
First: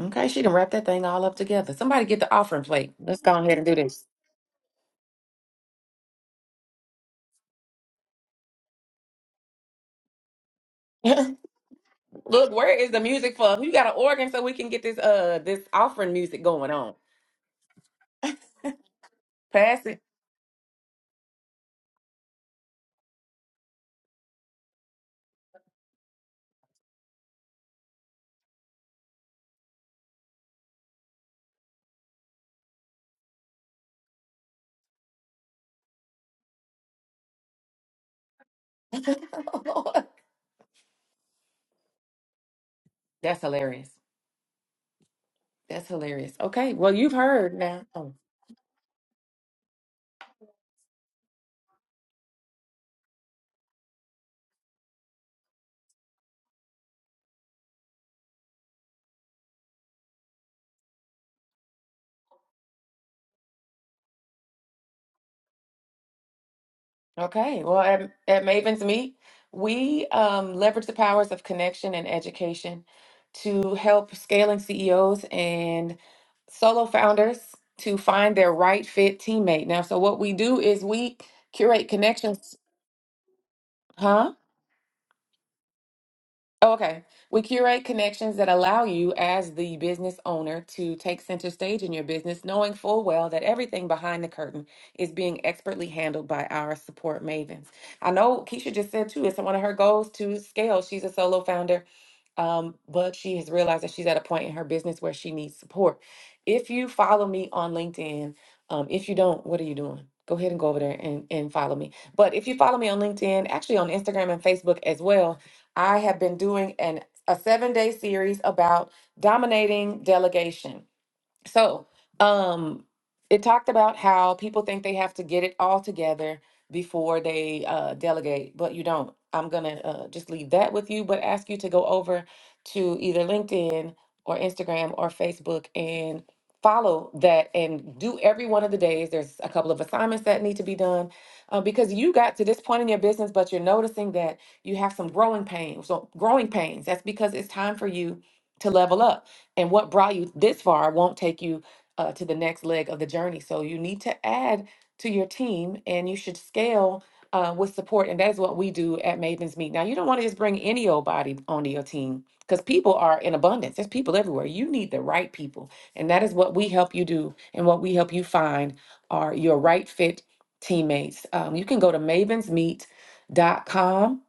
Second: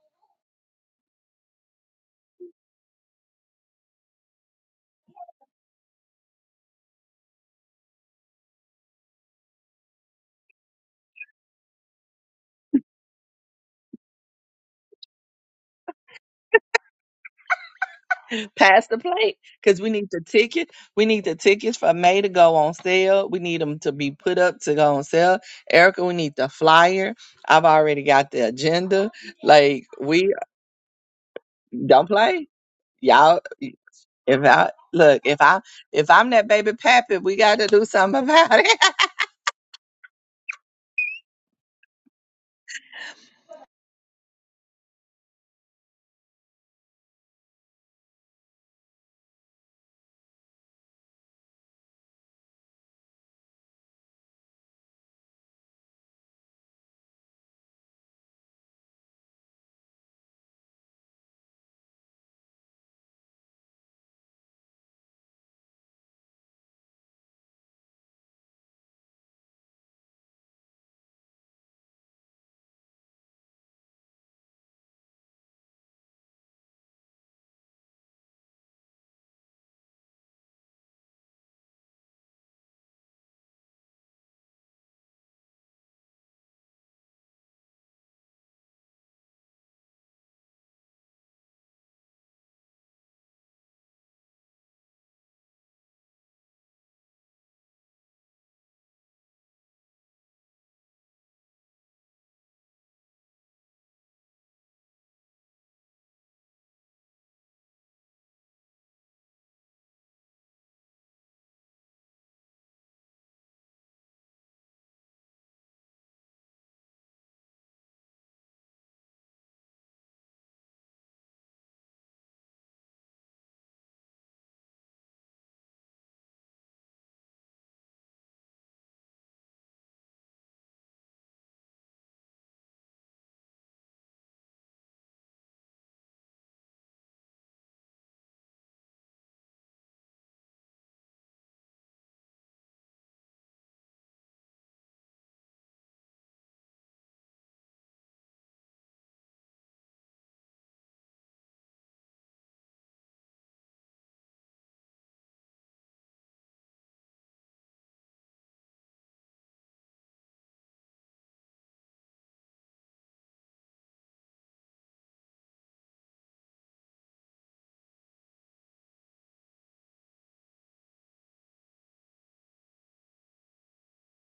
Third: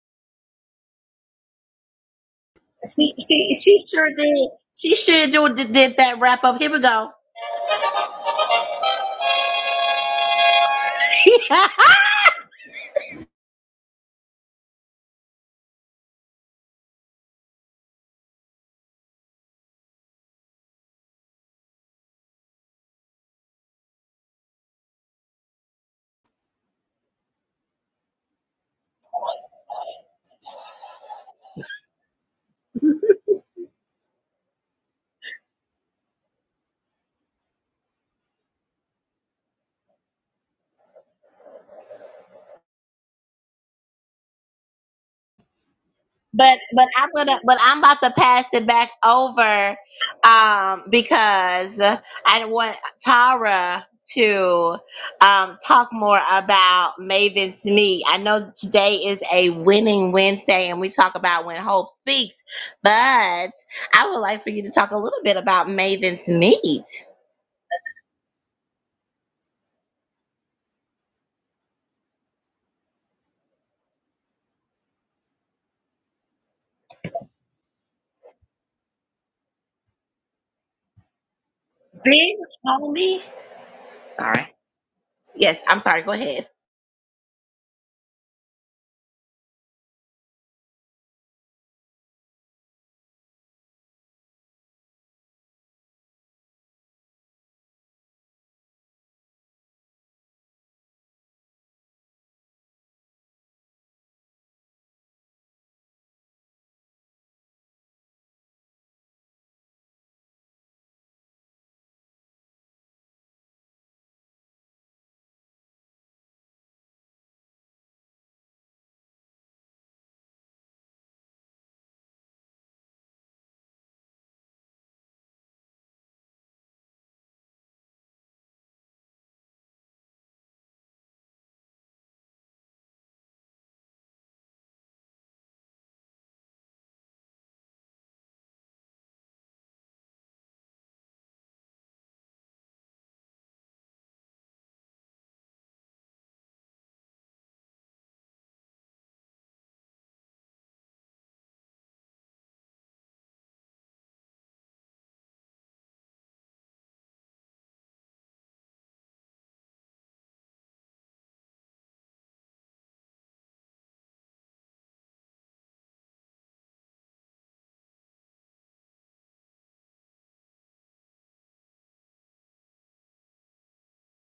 Speaker 2: Okay, she done wrap that thing all up together. Somebody get the offering plate.
Speaker 1: She
Speaker 2: Let's go
Speaker 1: she
Speaker 2: ahead and do
Speaker 1: she
Speaker 2: this.
Speaker 1: sure did. She sure do, did, did that wrap up. Here we go.
Speaker 2: Look, where is the music for? You got an organ so we can get this uh this offering music going on.
Speaker 3: pass the plate because
Speaker 2: Pass
Speaker 3: we
Speaker 2: it.
Speaker 3: need the ticket. We need the tickets for May to go on sale. We need them to be put up to go on sale. Erica, we need the flyer. I've already got the agenda. Like we don't play, y'all. If I look, if I if I'm that baby pappy, we got to do something about it.
Speaker 2: That's hilarious. That's hilarious.
Speaker 1: But
Speaker 2: Okay,
Speaker 1: but
Speaker 2: well
Speaker 1: I'm
Speaker 2: you've
Speaker 1: gonna
Speaker 2: heard
Speaker 1: but I'm
Speaker 2: now.
Speaker 1: about to pass it back over um because I want Tara to um talk more about Maven's meet. I know today is a winning Wednesday and we talk about when hope speaks, but I would like for you to talk a little bit about Maven's meet.
Speaker 2: Okay, well, at, at Mavens Meet, we um, leverage the powers of connection and education to help scaling CEOs and solo founders to find their right fit teammate. Now, so what we do is we curate
Speaker 1: Big
Speaker 2: connections,
Speaker 1: homie.
Speaker 2: huh?
Speaker 1: Sorry. Yes, I'm sorry, go ahead.
Speaker 2: Oh, Okay. We curate connections that allow you, as the business owner, to take center stage in your business, knowing full well that everything behind the curtain is being expertly handled by our support mavens. I know Keisha just said, too, it's one of her goals to scale. She's a solo founder um, but she has realized that she's at a point in her business where she needs support. If you follow me on LinkedIn, um, if you don't, what are you doing? Go ahead and go over there and, and follow me. But if you follow me on LinkedIn, actually on Instagram and Facebook as well, I have been doing an a seven day series about dominating delegation so, um, it talked about how people think they have to get it all together before they uh, delegate, but you don't. I'm gonna uh, just leave that with you, but ask you to go over to either LinkedIn or Instagram or Facebook and follow that and do every one of the days. There's a couple of assignments that need to be done uh, because you got to this point in your business, but you're noticing that you have some growing pains. So growing pains. That's because it's time for you to level up and what brought you this far won't take you uh, to the next leg of the journey. So you need to add to your team, and you should scale uh, with support. And that's what we do at Maven's Meet. Now, you don't want to just bring any old body onto your team because people are in abundance. There's people everywhere. You need the right people, and that is what we help you do, and what we help you find are your right fit teammates. Um, you can go to Maven's Meet dot com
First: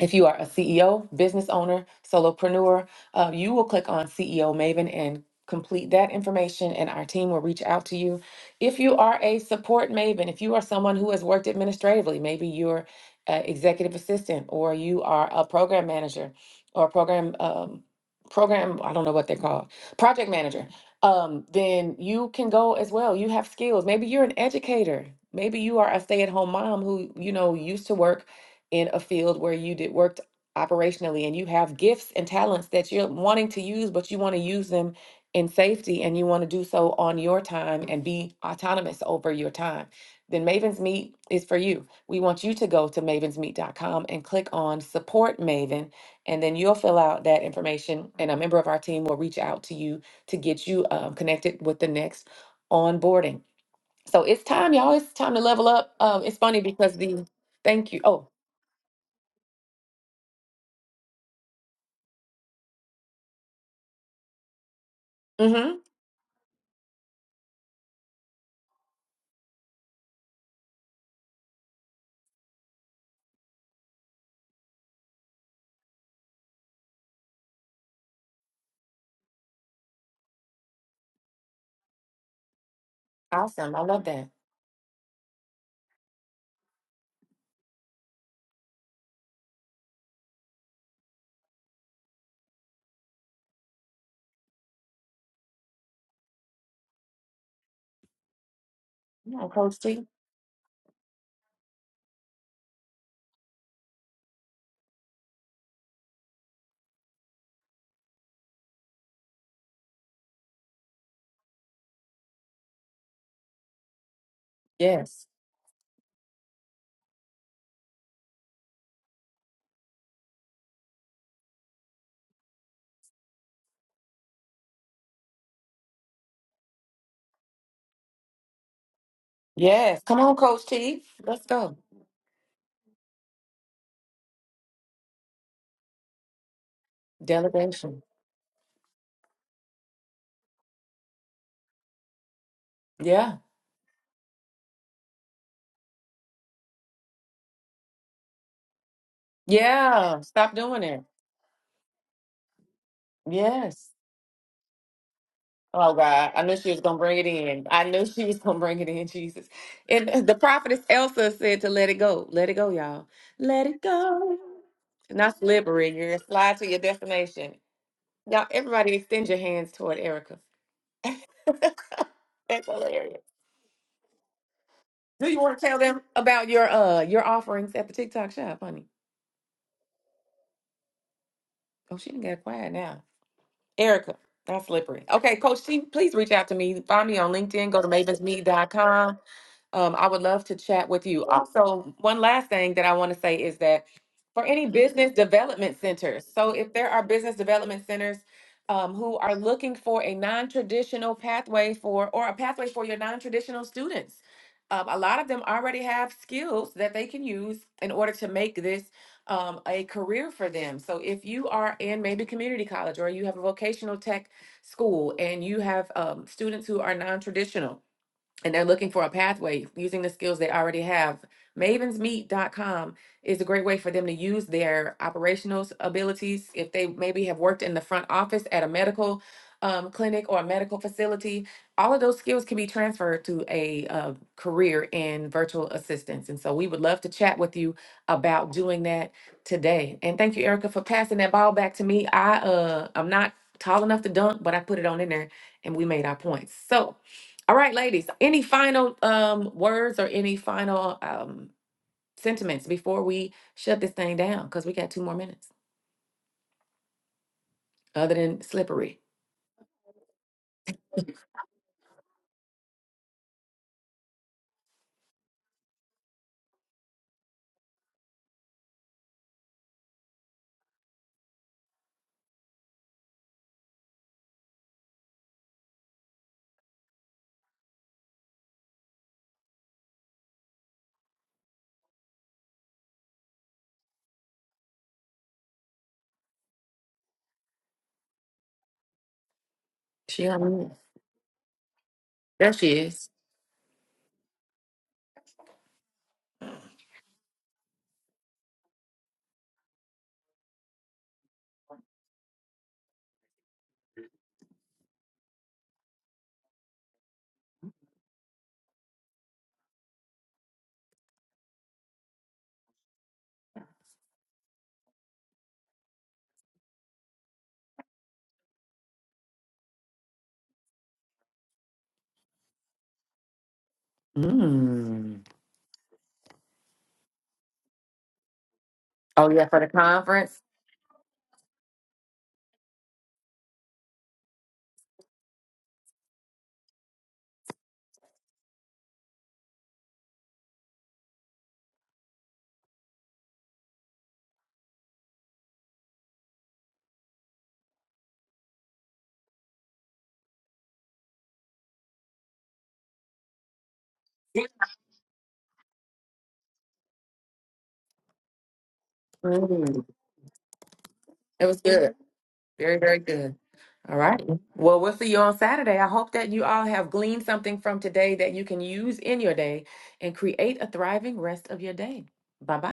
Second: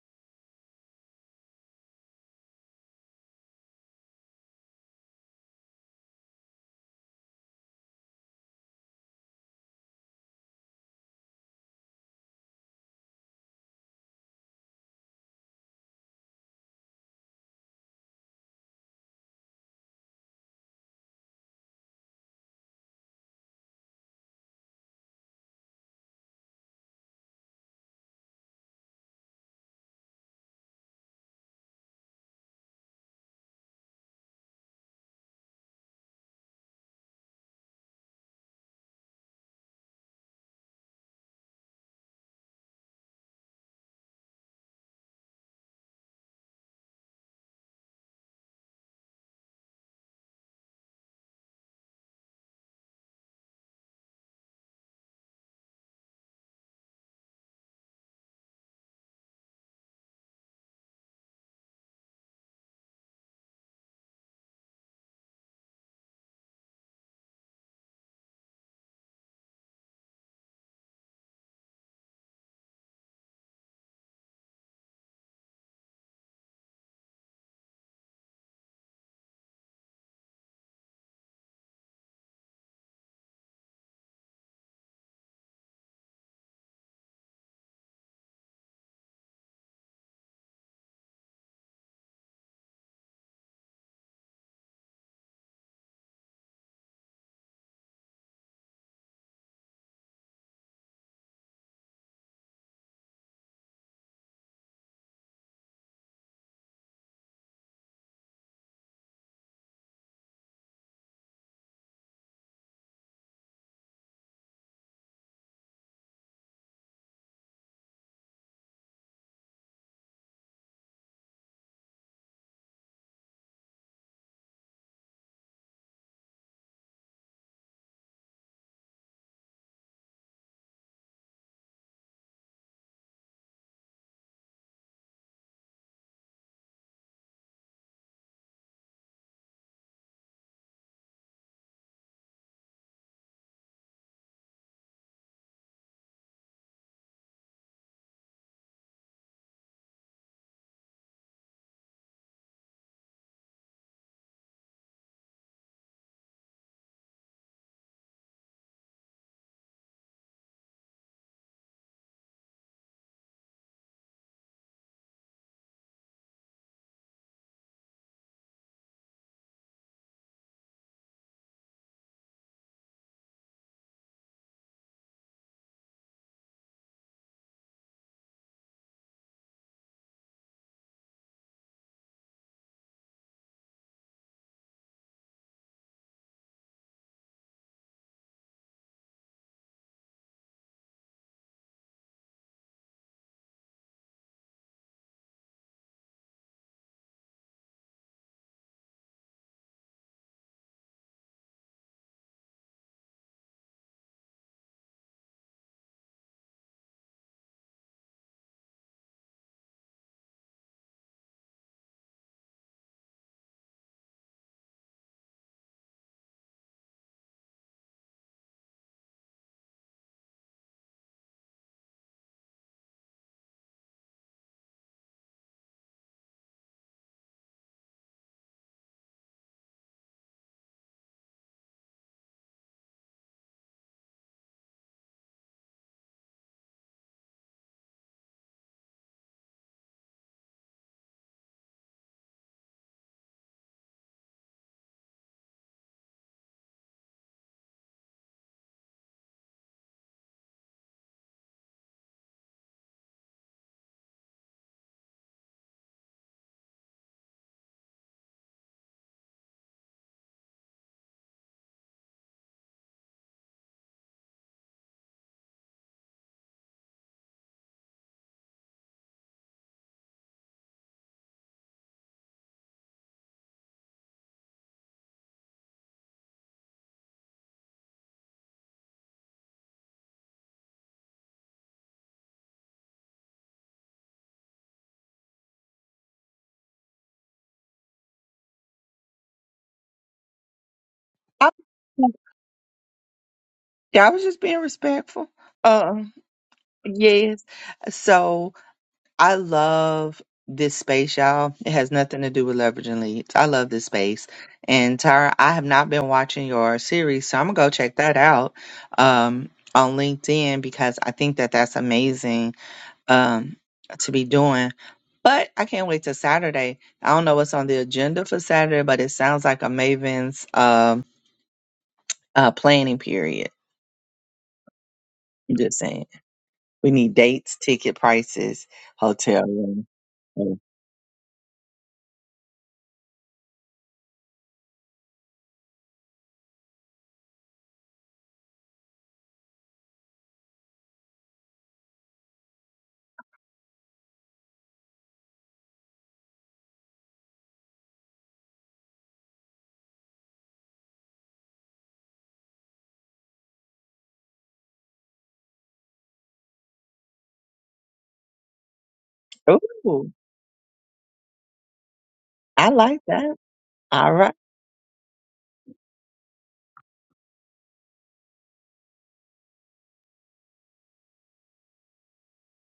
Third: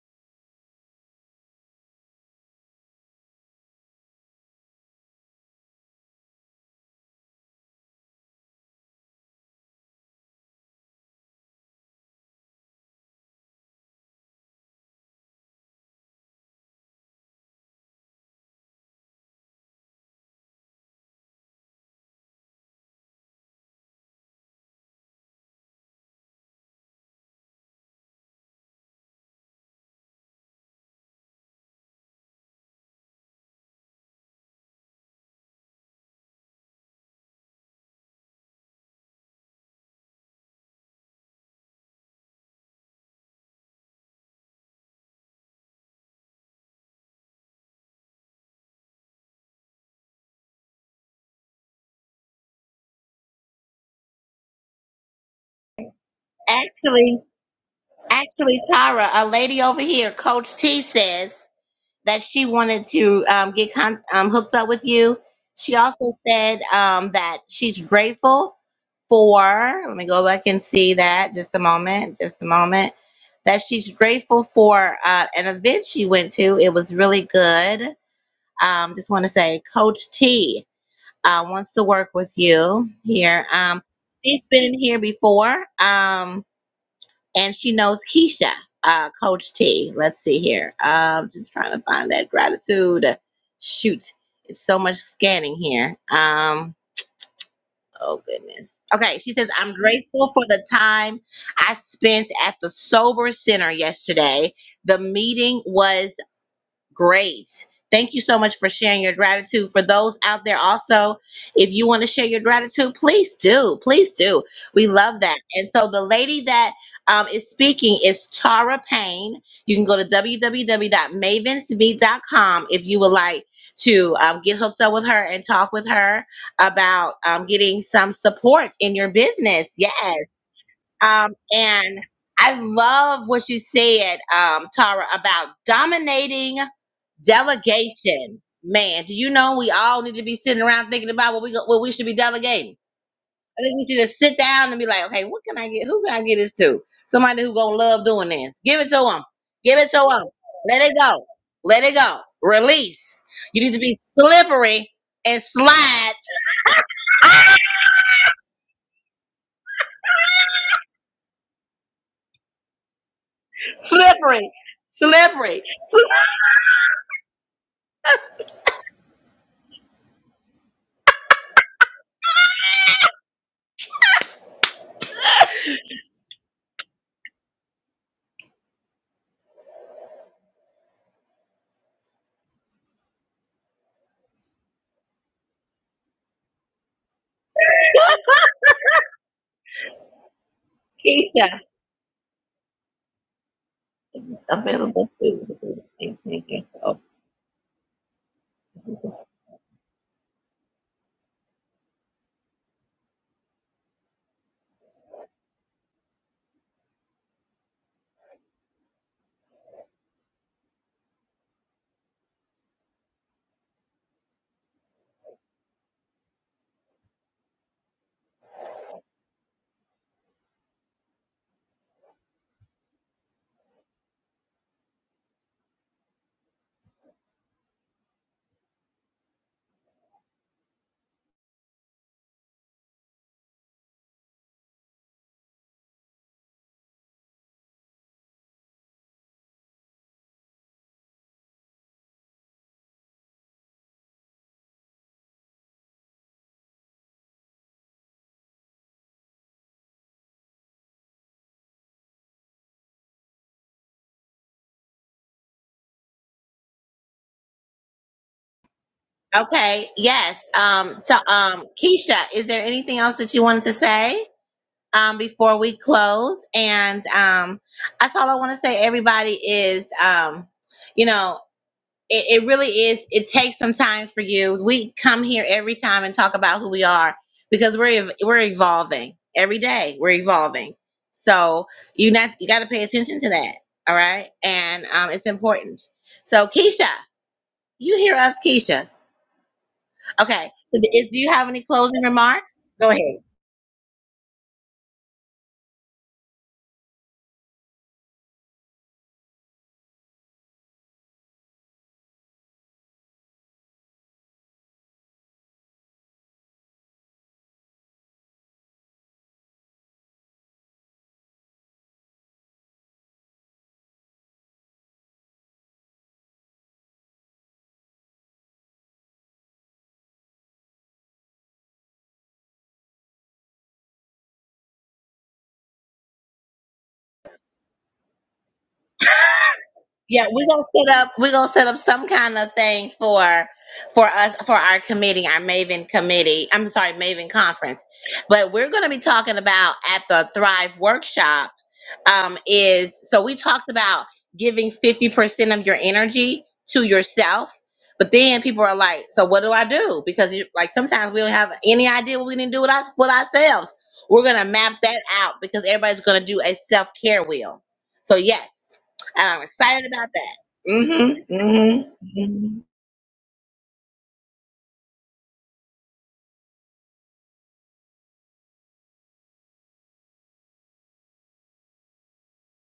Speaker 2: if you are a CEO, business owner, solopreneur, uh, you will click on CEO Maven and complete that information, and our team will reach out to you. If you are a support Maven, if you are someone who has worked administratively, maybe you're an executive assistant or you are a program manager or program um, program I don't know what they're called project manager. Um, then you can go as well. You have skills. Maybe you're an educator. Maybe you are a stay-at-home mom who you know used to work in a field where you did worked operationally and you have gifts and talents that you're wanting to use, but you want to use them in safety and you want to do so on your time and be autonomous over your time, then Maven's Meet is for you. We want you to go to Maven's Meet dot com and click on support Maven, and then you'll fill out that information, and a member of our team will reach out to you to get you um, connected with the next onboarding. So it's time, y'all. It's time to level up. Um, it's funny because
Speaker 1: Actually,
Speaker 2: the thank you. Oh,
Speaker 1: actually Tara, a lady over here, Coach T says that she wanted to um, get con- um, hooked up with you. She
Speaker 2: mm-hmm.
Speaker 1: also said um, that she's grateful for, let me go back and see that just a moment, just a moment, that she's grateful for uh, an event she went to. It was really good. Um, just want to say, Coach T uh, wants to work with you here.
Speaker 2: Awesome. I
Speaker 1: Um,
Speaker 2: love that.
Speaker 1: she's been in here before. Um, and she knows Keisha, uh, Coach T. Let's see here. Um, just trying to find that gratitude. Shoot, it's so much scanning here. Um, oh goodness. Okay, she
Speaker 2: Come on,
Speaker 1: says I'm
Speaker 2: Coach T.
Speaker 1: grateful for the time I spent at the sober center yesterday. The meeting was Great. Thank you so much for sharing your gratitude. For those out there, also, if you want to share your gratitude, please do. Please do. We love
Speaker 2: Yes.
Speaker 1: that. And so the lady that um, is speaking is Tara Payne. You can go to www.mavensmeet.com if you would like to um, get hooked up with her and talk with her about um, getting some support in your business.
Speaker 2: Yes.
Speaker 1: Yes.
Speaker 2: Come on, Coach T.
Speaker 1: Um,
Speaker 2: Let's go.
Speaker 1: and I love what you said, um, Tara, about dominating
Speaker 2: Delegation.
Speaker 1: Delegation. Man, do you know we all need to be sitting around thinking about what we go, what we should be delegating?
Speaker 2: Yeah.
Speaker 1: I think we should just sit down and be like, okay, what can I get? Who can I get this to? Somebody who gonna love doing this. Give it to them. Give it to
Speaker 2: Yeah.
Speaker 1: them.
Speaker 2: Stop
Speaker 1: Let
Speaker 2: doing
Speaker 1: it
Speaker 2: it.
Speaker 1: go. Let it go. Release. You need to
Speaker 2: Yes.
Speaker 1: be slippery and
Speaker 2: Oh
Speaker 1: slide.
Speaker 2: God. I knew she was gonna bring it in. I knew she was gonna bring it in, Jesus. And the prophetess Elsa said to let it go. Let it go, y'all. Let it go.
Speaker 1: Slippery.
Speaker 2: Not
Speaker 1: Slippery.
Speaker 2: slippery. You're gonna slide to your destination. Y'all, everybody extend your hands toward Erica. That's hilarious. Do you want to tell them about your uh your offerings at the TikTok shop, honey? Oh, she didn't get quiet now. Erica, that's slippery. Okay, Coach T, please reach out to me. Find me on LinkedIn. Go to mavens meet dot com. Um, I would love to chat with you.
Speaker 1: Keisha.
Speaker 2: Also, one last thing that I want to say is that
Speaker 1: is
Speaker 2: for any
Speaker 1: Available
Speaker 2: business development
Speaker 1: too.
Speaker 2: centers, so if there are business development centers um, who are looking for a non-traditional pathway for or a pathway for your non-traditional students, um, a lot of them already have skills that they can use in order to make this um, a career for them. So if you are in maybe community college or you have a vocational tech school and you have um, students who are non-traditional and they're looking for a pathway using the skills they already have. Mavensmeet.com is a great way for them to use their operational abilities. If they maybe have worked in the front office at a medical um, clinic or a medical facility, all of those skills can be transferred to a uh, career in virtual assistance. And so we would love to chat with you about doing that today. And thank you, Erica, for passing that ball back to me. I uh, I'm not tall enough to dunk, but I put it on in there, and we made our points. So. All right, ladies, any final um words or any final um sentiments before we shut this thing down? Because we got two more minutes other than slippery.
Speaker 1: Okay. Yes. Um. So, um, Keisha, is there anything else that you wanted to say? um, before we close. And um, that's all I want to say, everybody, is, um, you know, it, it really is, it takes some time for you. We come here every time and talk about who we are because we're, ev- we're evolving every day. We're evolving. So you not, you got to pay attention to that. All right. And um, it's important. So Keisha, you hear us, Keisha.
Speaker 2: She on
Speaker 1: Okay.
Speaker 2: mute.
Speaker 1: So is, do you
Speaker 3: I,
Speaker 1: have any closing
Speaker 2: There
Speaker 1: remarks?
Speaker 2: she
Speaker 1: Go ahead.
Speaker 2: is.
Speaker 3: I was just being respectful. Um, yes. So. I love this space, y'all. It has nothing to do with leveraging leads. I love this space. And Tara, I have not been watching your series, so I'm gonna go check that out um, on LinkedIn because I think that that's amazing um, to be doing. But I can't wait till Saturday. I don't know what's on the agenda for Saturday, but it sounds like a Maven's um, uh, planning period.
Speaker 2: Mm.
Speaker 3: I'm just saying, we need dates, ticket prices,
Speaker 2: Oh
Speaker 3: hotel
Speaker 2: yeah, for the
Speaker 3: room.
Speaker 1: Yeah,
Speaker 2: conference.
Speaker 1: we're gonna set up we're gonna set up some kind of thing for for us for our committee, our Maven committee. I'm sorry, Maven conference. But we're gonna be talking about at the Thrive workshop um, is so we talked about giving 50% of your energy to yourself. But then people are like, so what do I do? Because you, like sometimes we don't have any idea what we need to do with, us, with ourselves. We're going to map that out because everybody's going to do a self care wheel. So, yes, and I'm
Speaker 2: Mm.
Speaker 1: excited about
Speaker 3: Ooh,
Speaker 1: that. Mm-hmm,
Speaker 2: It was good.
Speaker 1: mm-hmm, mm-hmm.
Speaker 3: I
Speaker 2: Very, very
Speaker 3: like that.
Speaker 2: good. All
Speaker 3: All
Speaker 2: right.
Speaker 3: right.
Speaker 2: Well, we'll see you on Saturday. I hope that you all have gleaned something from today that you can use in your day and create a thriving rest of your day. Bye bye.